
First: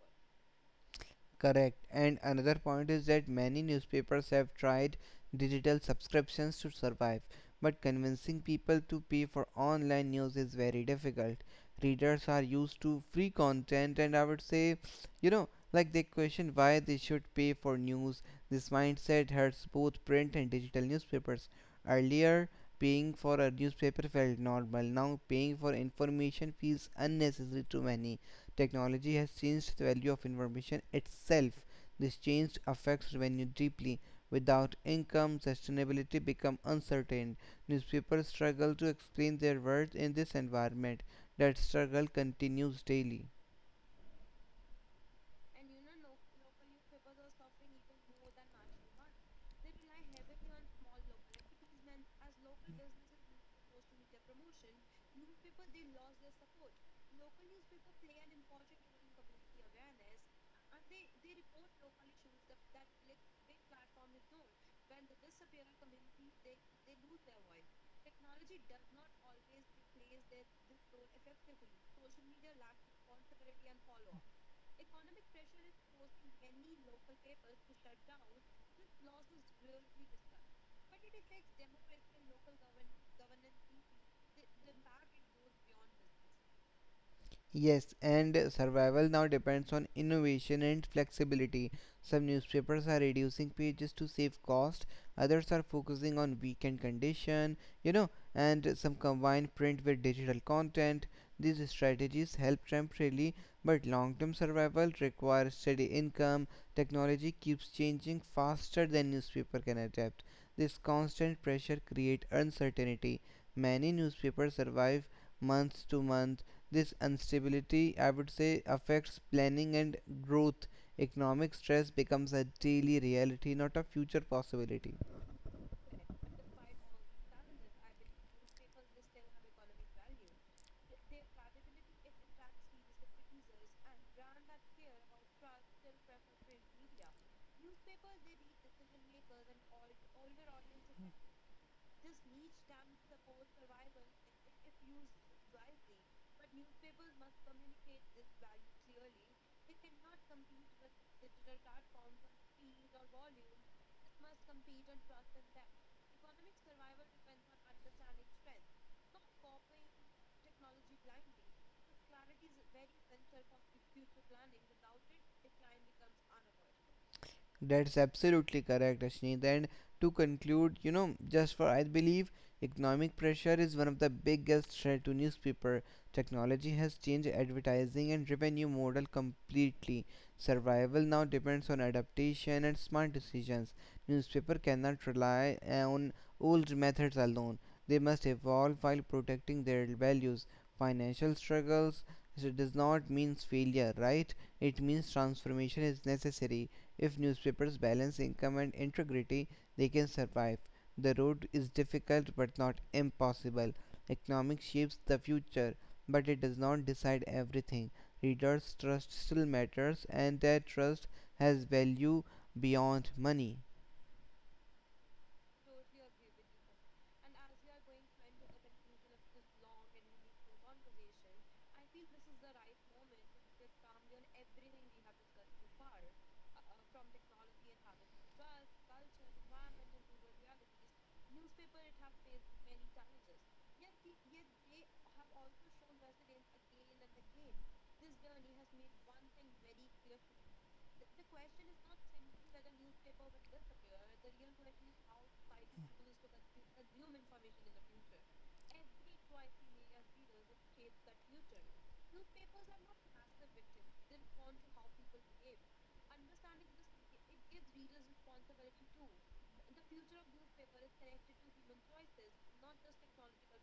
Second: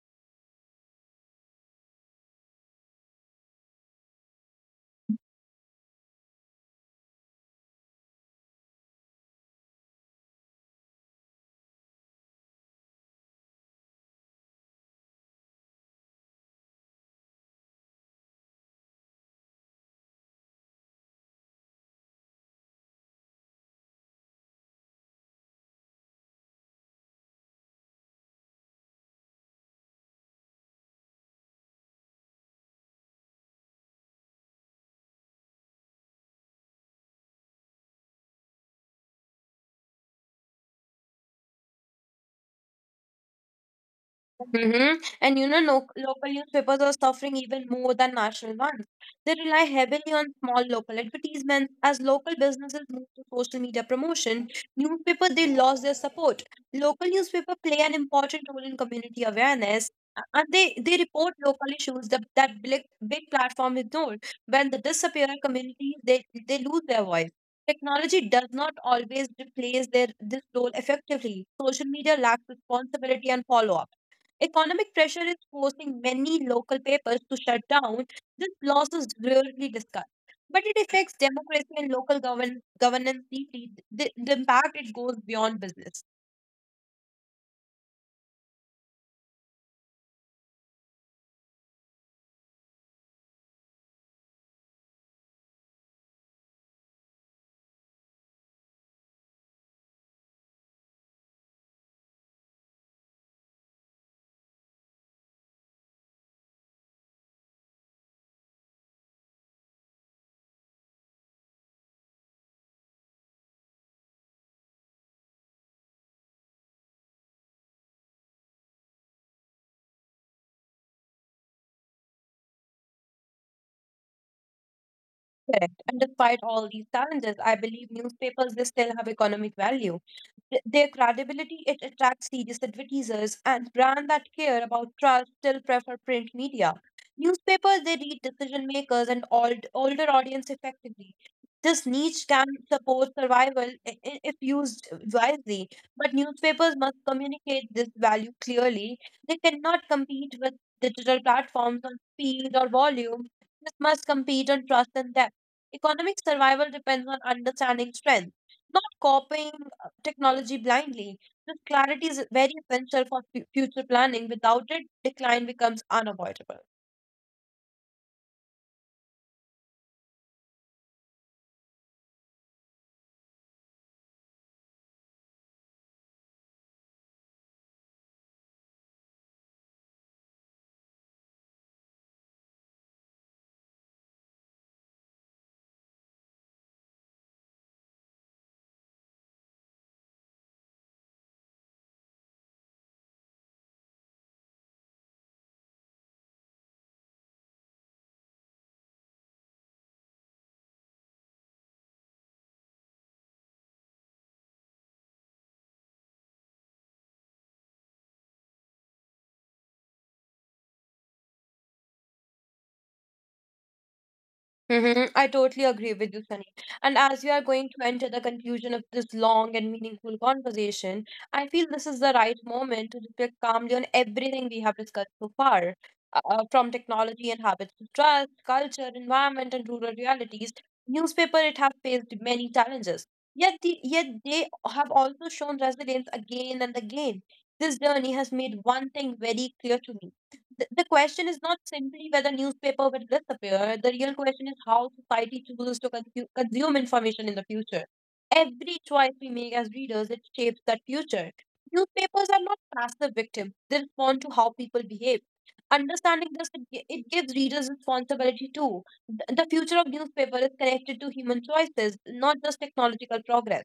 Speaker 2: Correct. And another point is that many newspapers have tried digital subscriptions to survive, but convincing people to pay for online news is very difficult. Readers are used to free content, and I would say, you know, like they question why they should pay for news. This mindset hurts both print and digital newspapers. Earlier, paying for a newspaper felt normal. Now, paying for information feels unnecessary to many technology has changed the value of information itself. This change affects revenue deeply. Without income, sustainability become uncertain. Newspapers struggle to explain their worth in this environment. That struggle continues daily.
Speaker 1: Mm-hmm. And you know, no, local newspapers are suffering even more than national ones. They rely heavily on small local advertisements. As local businesses move to social media promotion, newspaper they lost their support. Local newspaper play an important role in community awareness, and they report local issues that big platform ignored. When they disappear, communities they lose their voice. Technology does not always replace their this role effectively. Social media lacks responsibility and follow up. Economic pressure is forcing many local papers to shut down. This loss is rarely discussed, but it affects democracy and local governance deeply. The impact it goes beyond business.
Speaker 2: Yes, and survival now depends on innovation and flexibility. Some newspapers are reducing pages to save cost, others are focusing on weekend condition, you know, and some combine print with digital content. These strategies help temporarily, but long-term survival requires steady income. Technology keeps changing faster than newspaper can adapt. This constant pressure creates uncertainty. Many newspapers survive month to month this instability, I would say, affects planning and growth. Economic stress becomes a daily reality, not a future possibility.
Speaker 1: Correct. And despite all these challenges, I believe newspapers they still have economic value. Their credibility it attracts serious advertisers, and brands that care about trust still prefer print media. Newspapers they reach decision makers and old, older audience effectively. This niche can support survival if used wisely, but newspapers must communicate this value clearly. They cannot compete with digital platforms on speed or volume. This must compete on trust and depth. Economic survival depends on understanding strength, not copying technology blindly. This clarity is very essential for future planning. Without it, decline becomes unavoidable.
Speaker 2: That's absolutely correct, Ashneet. And to conclude, you know, just for I believe economic pressure is one of the biggest threat to newspaper. Technology has changed advertising and revenue model completely. Survival now depends on adaptation and smart decisions. Newspaper cannot rely on old methods alone. They must evolve while protecting their values. Financial struggles so it does not mean failure, right? It means transformation is necessary if newspapers balance income and integrity, they can survive. The road is difficult but not impossible. Economics shapes the future, but it does not decide everything. Readers' trust still matters, and their trust has value beyond money.
Speaker 1: Mm-hmm. I totally agree with you, Sunny. And as we are going to enter the conclusion of this long and meaningful conversation, I feel this is the right moment to reflect calmly on everything we have discussed so far, from technology and habits to trust, culture, environment, and rural realities. Newspaper it has faced many challenges, yet they have also shown resilience again and again. This journey has made one thing very clear to me. The question is not simply whether newspaper will disappear. The real question is how society chooses to consume information in the future. Every choice we make as readers, it shapes that future. Newspapers are not passive victims. They respond to how people behave. Understanding this, it gives readers responsibility too. The future of newspaper is connected to human choices, not just technological progress.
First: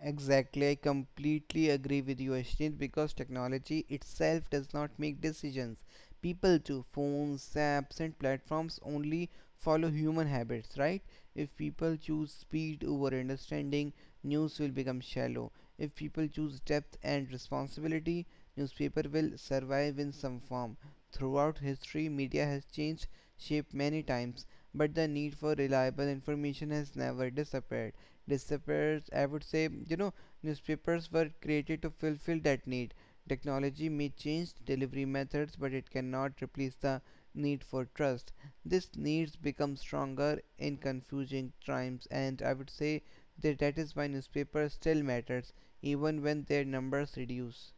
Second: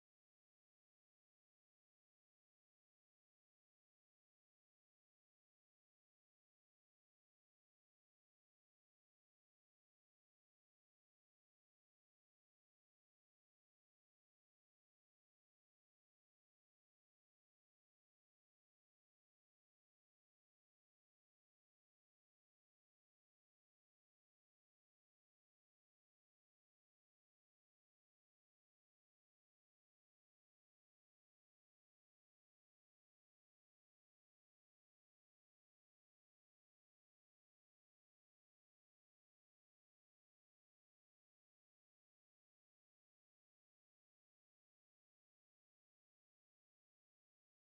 Speaker 2: Exactly, I completely agree with you, Ashneet, because technology itself does not make decisions. People do. Phones, apps, and platforms only follow human habits, right? If people choose speed over understanding, news will become shallow. If people choose depth and responsibility, newspaper will survive in some form. Throughout history, media has changed shape many times, but the need for reliable information has never disappeared disappears. I would say, you know, newspapers were created to fulfill that need. Technology may change delivery methods, but it cannot replace the need for trust. This needs become stronger in confusing times, and I would say that is why newspapers still matters, even when their numbers reduce.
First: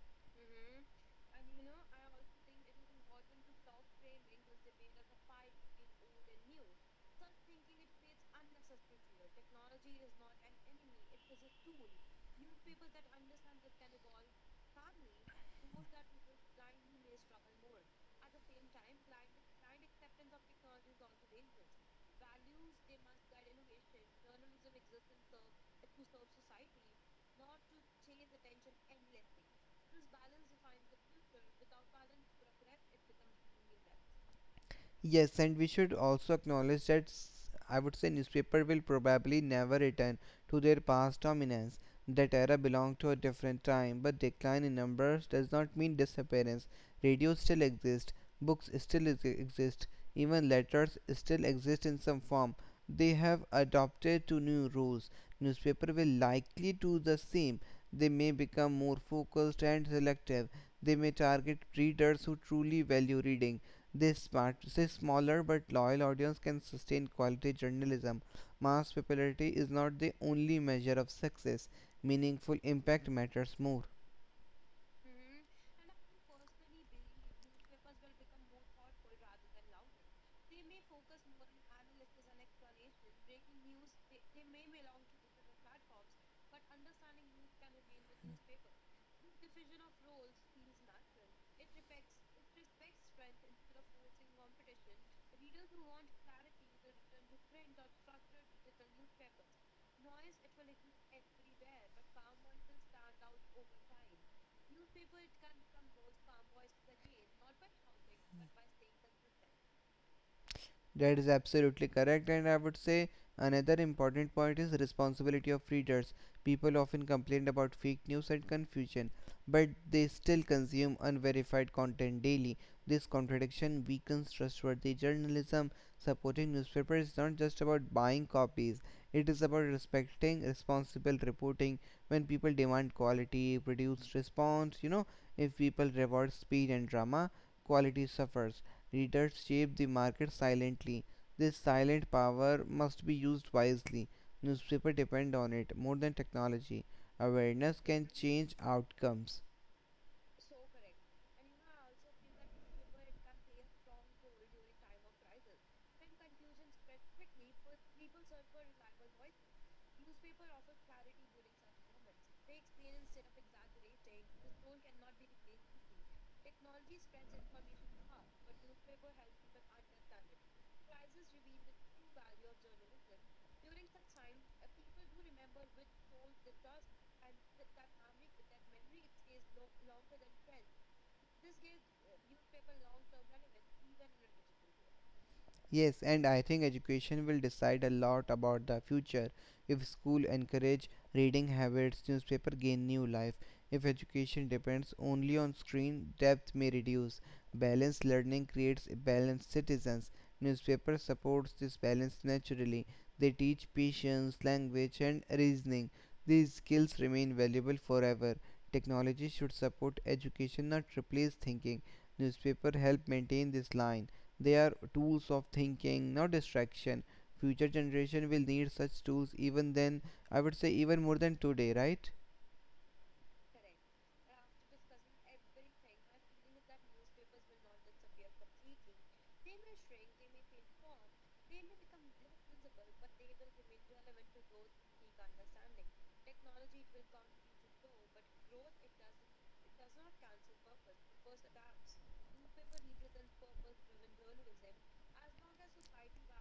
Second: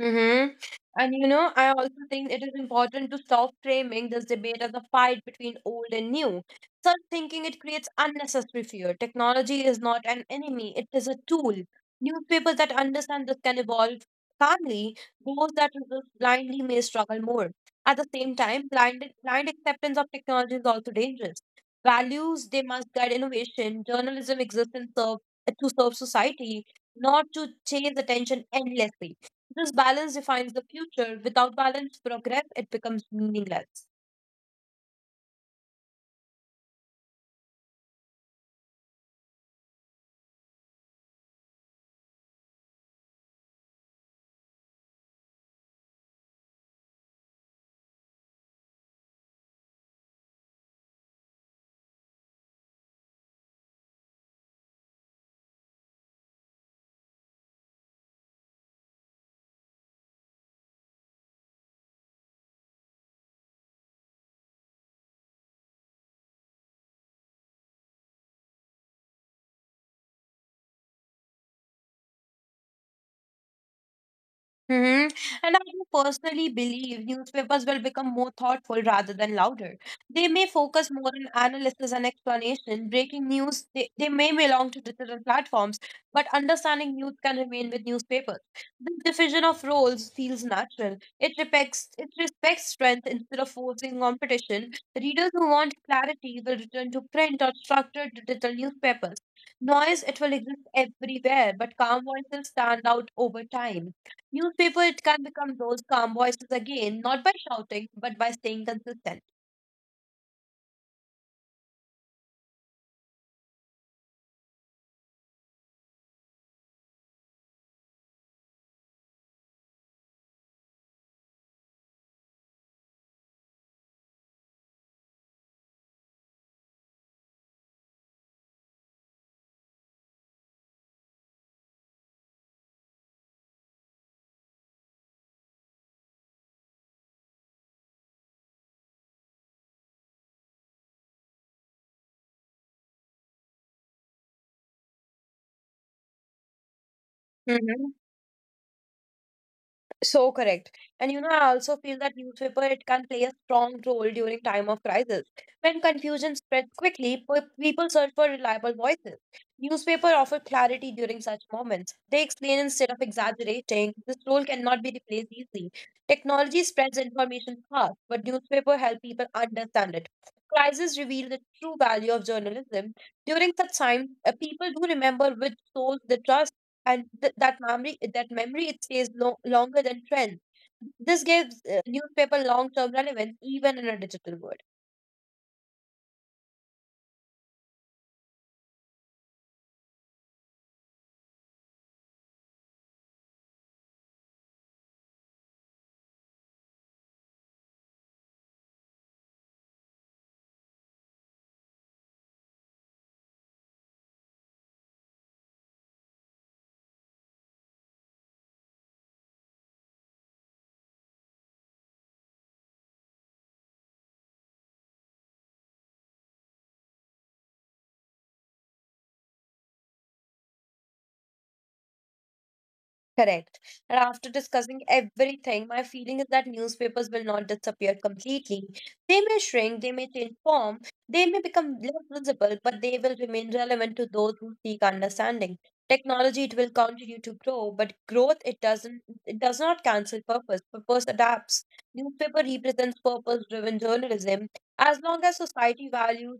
Speaker 1: Mm-hmm. And you know, I also think it is important to stop framing this debate as a fight between old and new. Such thinking it creates unnecessary fear. Technology is not an enemy, it is a tool. Newspapers that understand this can evolve calmly. Those that resist blindly may struggle more. At the same time, blind acceptance of technology is also dangerous. Values, they must guide innovation. Journalism exists in serve, to serve society, not to chase attention endlessly. This balance defines the future. Without balanced progress, it becomes meaningless.
Speaker 2: Yes, and we should also acknowledge that I would say newspaper will probably never return to their past dominance. That era belonged to a different time, but decline in numbers does not mean disappearance. Radio still exists, books still exist, even letters still exist in some form. They have adopted to new rules. Newspaper will likely do the same. They may become more focused and selective. They may target readers who truly value reading this part this smaller but loyal audience can sustain quality journalism. Mass popularity is not the only measure of success. Meaningful impact matters more.
Speaker 1: Hmm. And I do personally believe newspapers will become more thoughtful rather than louder. They may focus more on analysis and explanation. Breaking news, they may belong to digital platforms, but understanding news can remain with newspapers. This division of roles feels natural. It respects strength instead of forcing competition. Readers who want clarity will return to print or structured digital newspapers. Noise, it will exist everywhere, but calm voices stand out over time. Newspaper it can become those calm voices again, not by shouting, but by staying consistent.
Speaker 2: That is absolutely correct, and I would say another important point is responsibility of readers. People often complain about fake news and confusion, but they still consume unverified content daily. This contradiction weakens trustworthy journalism. Supporting newspapers is not just about buying copies, it is about respecting responsible reporting. When people demand quality, produce response, you know, if people reward speed and drama, quality suffers readers shape the market silently. This silent power must be used wisely. Newspapers depend on it more than technology. Awareness
Speaker 1: Mhm.
Speaker 2: can change outcomes.
Speaker 1: So correct. And you know, I also feel that newspaper it can play a strong role during time of crisis. When confusion spreads quickly, people search for reliable voices. Newspaper offer clarity during such moments. They explain instead of exaggerating. This role cannot be replaced easily. Technology spreads information fast, but newspaper help people understand it. Crises reveal the true value of journalism. During such time, people do remember which source they trust, and that memory it stays longer than trends. This gives newspaper long term relevance even in a digital world.
Speaker 2: Yes, and I think education will decide a lot about the future. If school encourage reading habits, newspaper gain new life. If education depends only on screen, depth may reduce. Balanced learning creates balanced citizens. Newspaper supports this balance naturally. They teach patience, language, and reasoning. These skills remain valuable forever. Technology should support education, not replace thinking. Newspaper help maintain this line. They are tools of thinking, not distraction. Future generation will need such tools even then, I would say even more than today, right?
Speaker 1: Correct. And after discussing everything, my feeling is that newspapers will not disappear completely. They may shrink, they may change form, they may become less visible, but they will remain relevant to those who seek understanding. Technology, it will continue to grow, but growth, it doesn't, it does not cancel purpose. Purpose adapts. Newspaper represents purpose-driven journalism. As long as society values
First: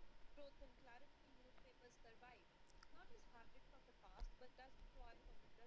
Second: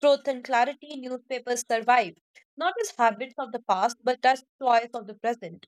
Speaker 1: truth and clarity, newspapers survive, not as habits of the past, but as choice of the present.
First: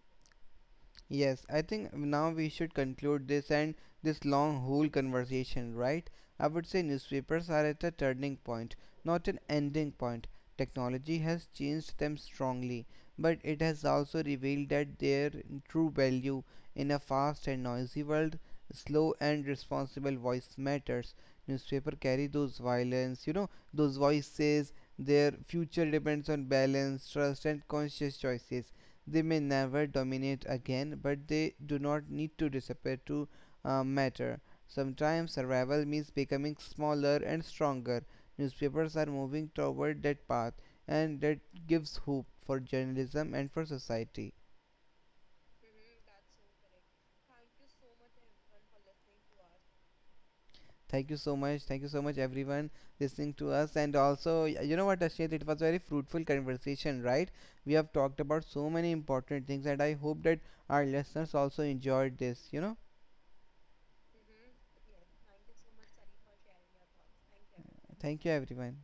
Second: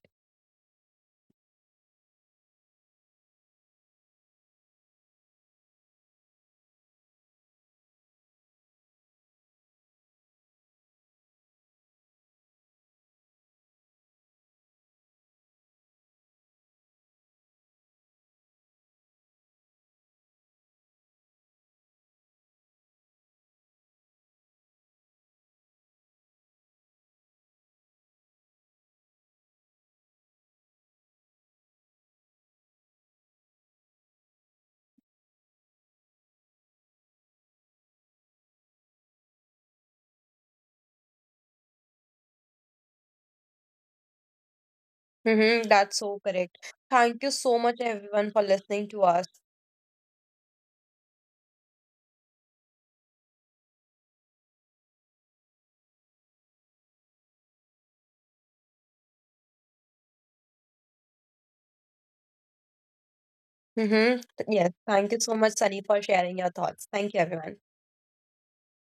Speaker 2: Yes, I think now we should conclude this and this long whole conversation, right? I would say newspapers are at a turning point, not an ending point. Technology has changed them strongly, but it has also revealed that their true value in a fast and noisy world, slow and responsible voice matters. Newspaper carry those violence, you know, those voices. Their future depends on balance, trust, and conscious choices they may never dominate again, but they do not need to disappear to matter. Sometimes survival means becoming smaller and stronger. Newspapers are moving toward that path, and that gives hope for journalism and for society.
Speaker 1: Mm-hmm, that's so correct. Thank you so much, everyone, for listening to us.
Speaker 2: Thank you so much. Thank you so much, everyone, listening to us. And also, you know what, Ashit, it was a very fruitful conversation, right? We have talked about so many important things, and I hope that our listeners also enjoyed this. You know,
Speaker 1: Mm-hmm. Yes, thank you so much, Sunny, for sharing your thoughts. Thank you, everyone.
Speaker 2: thank you, everyone.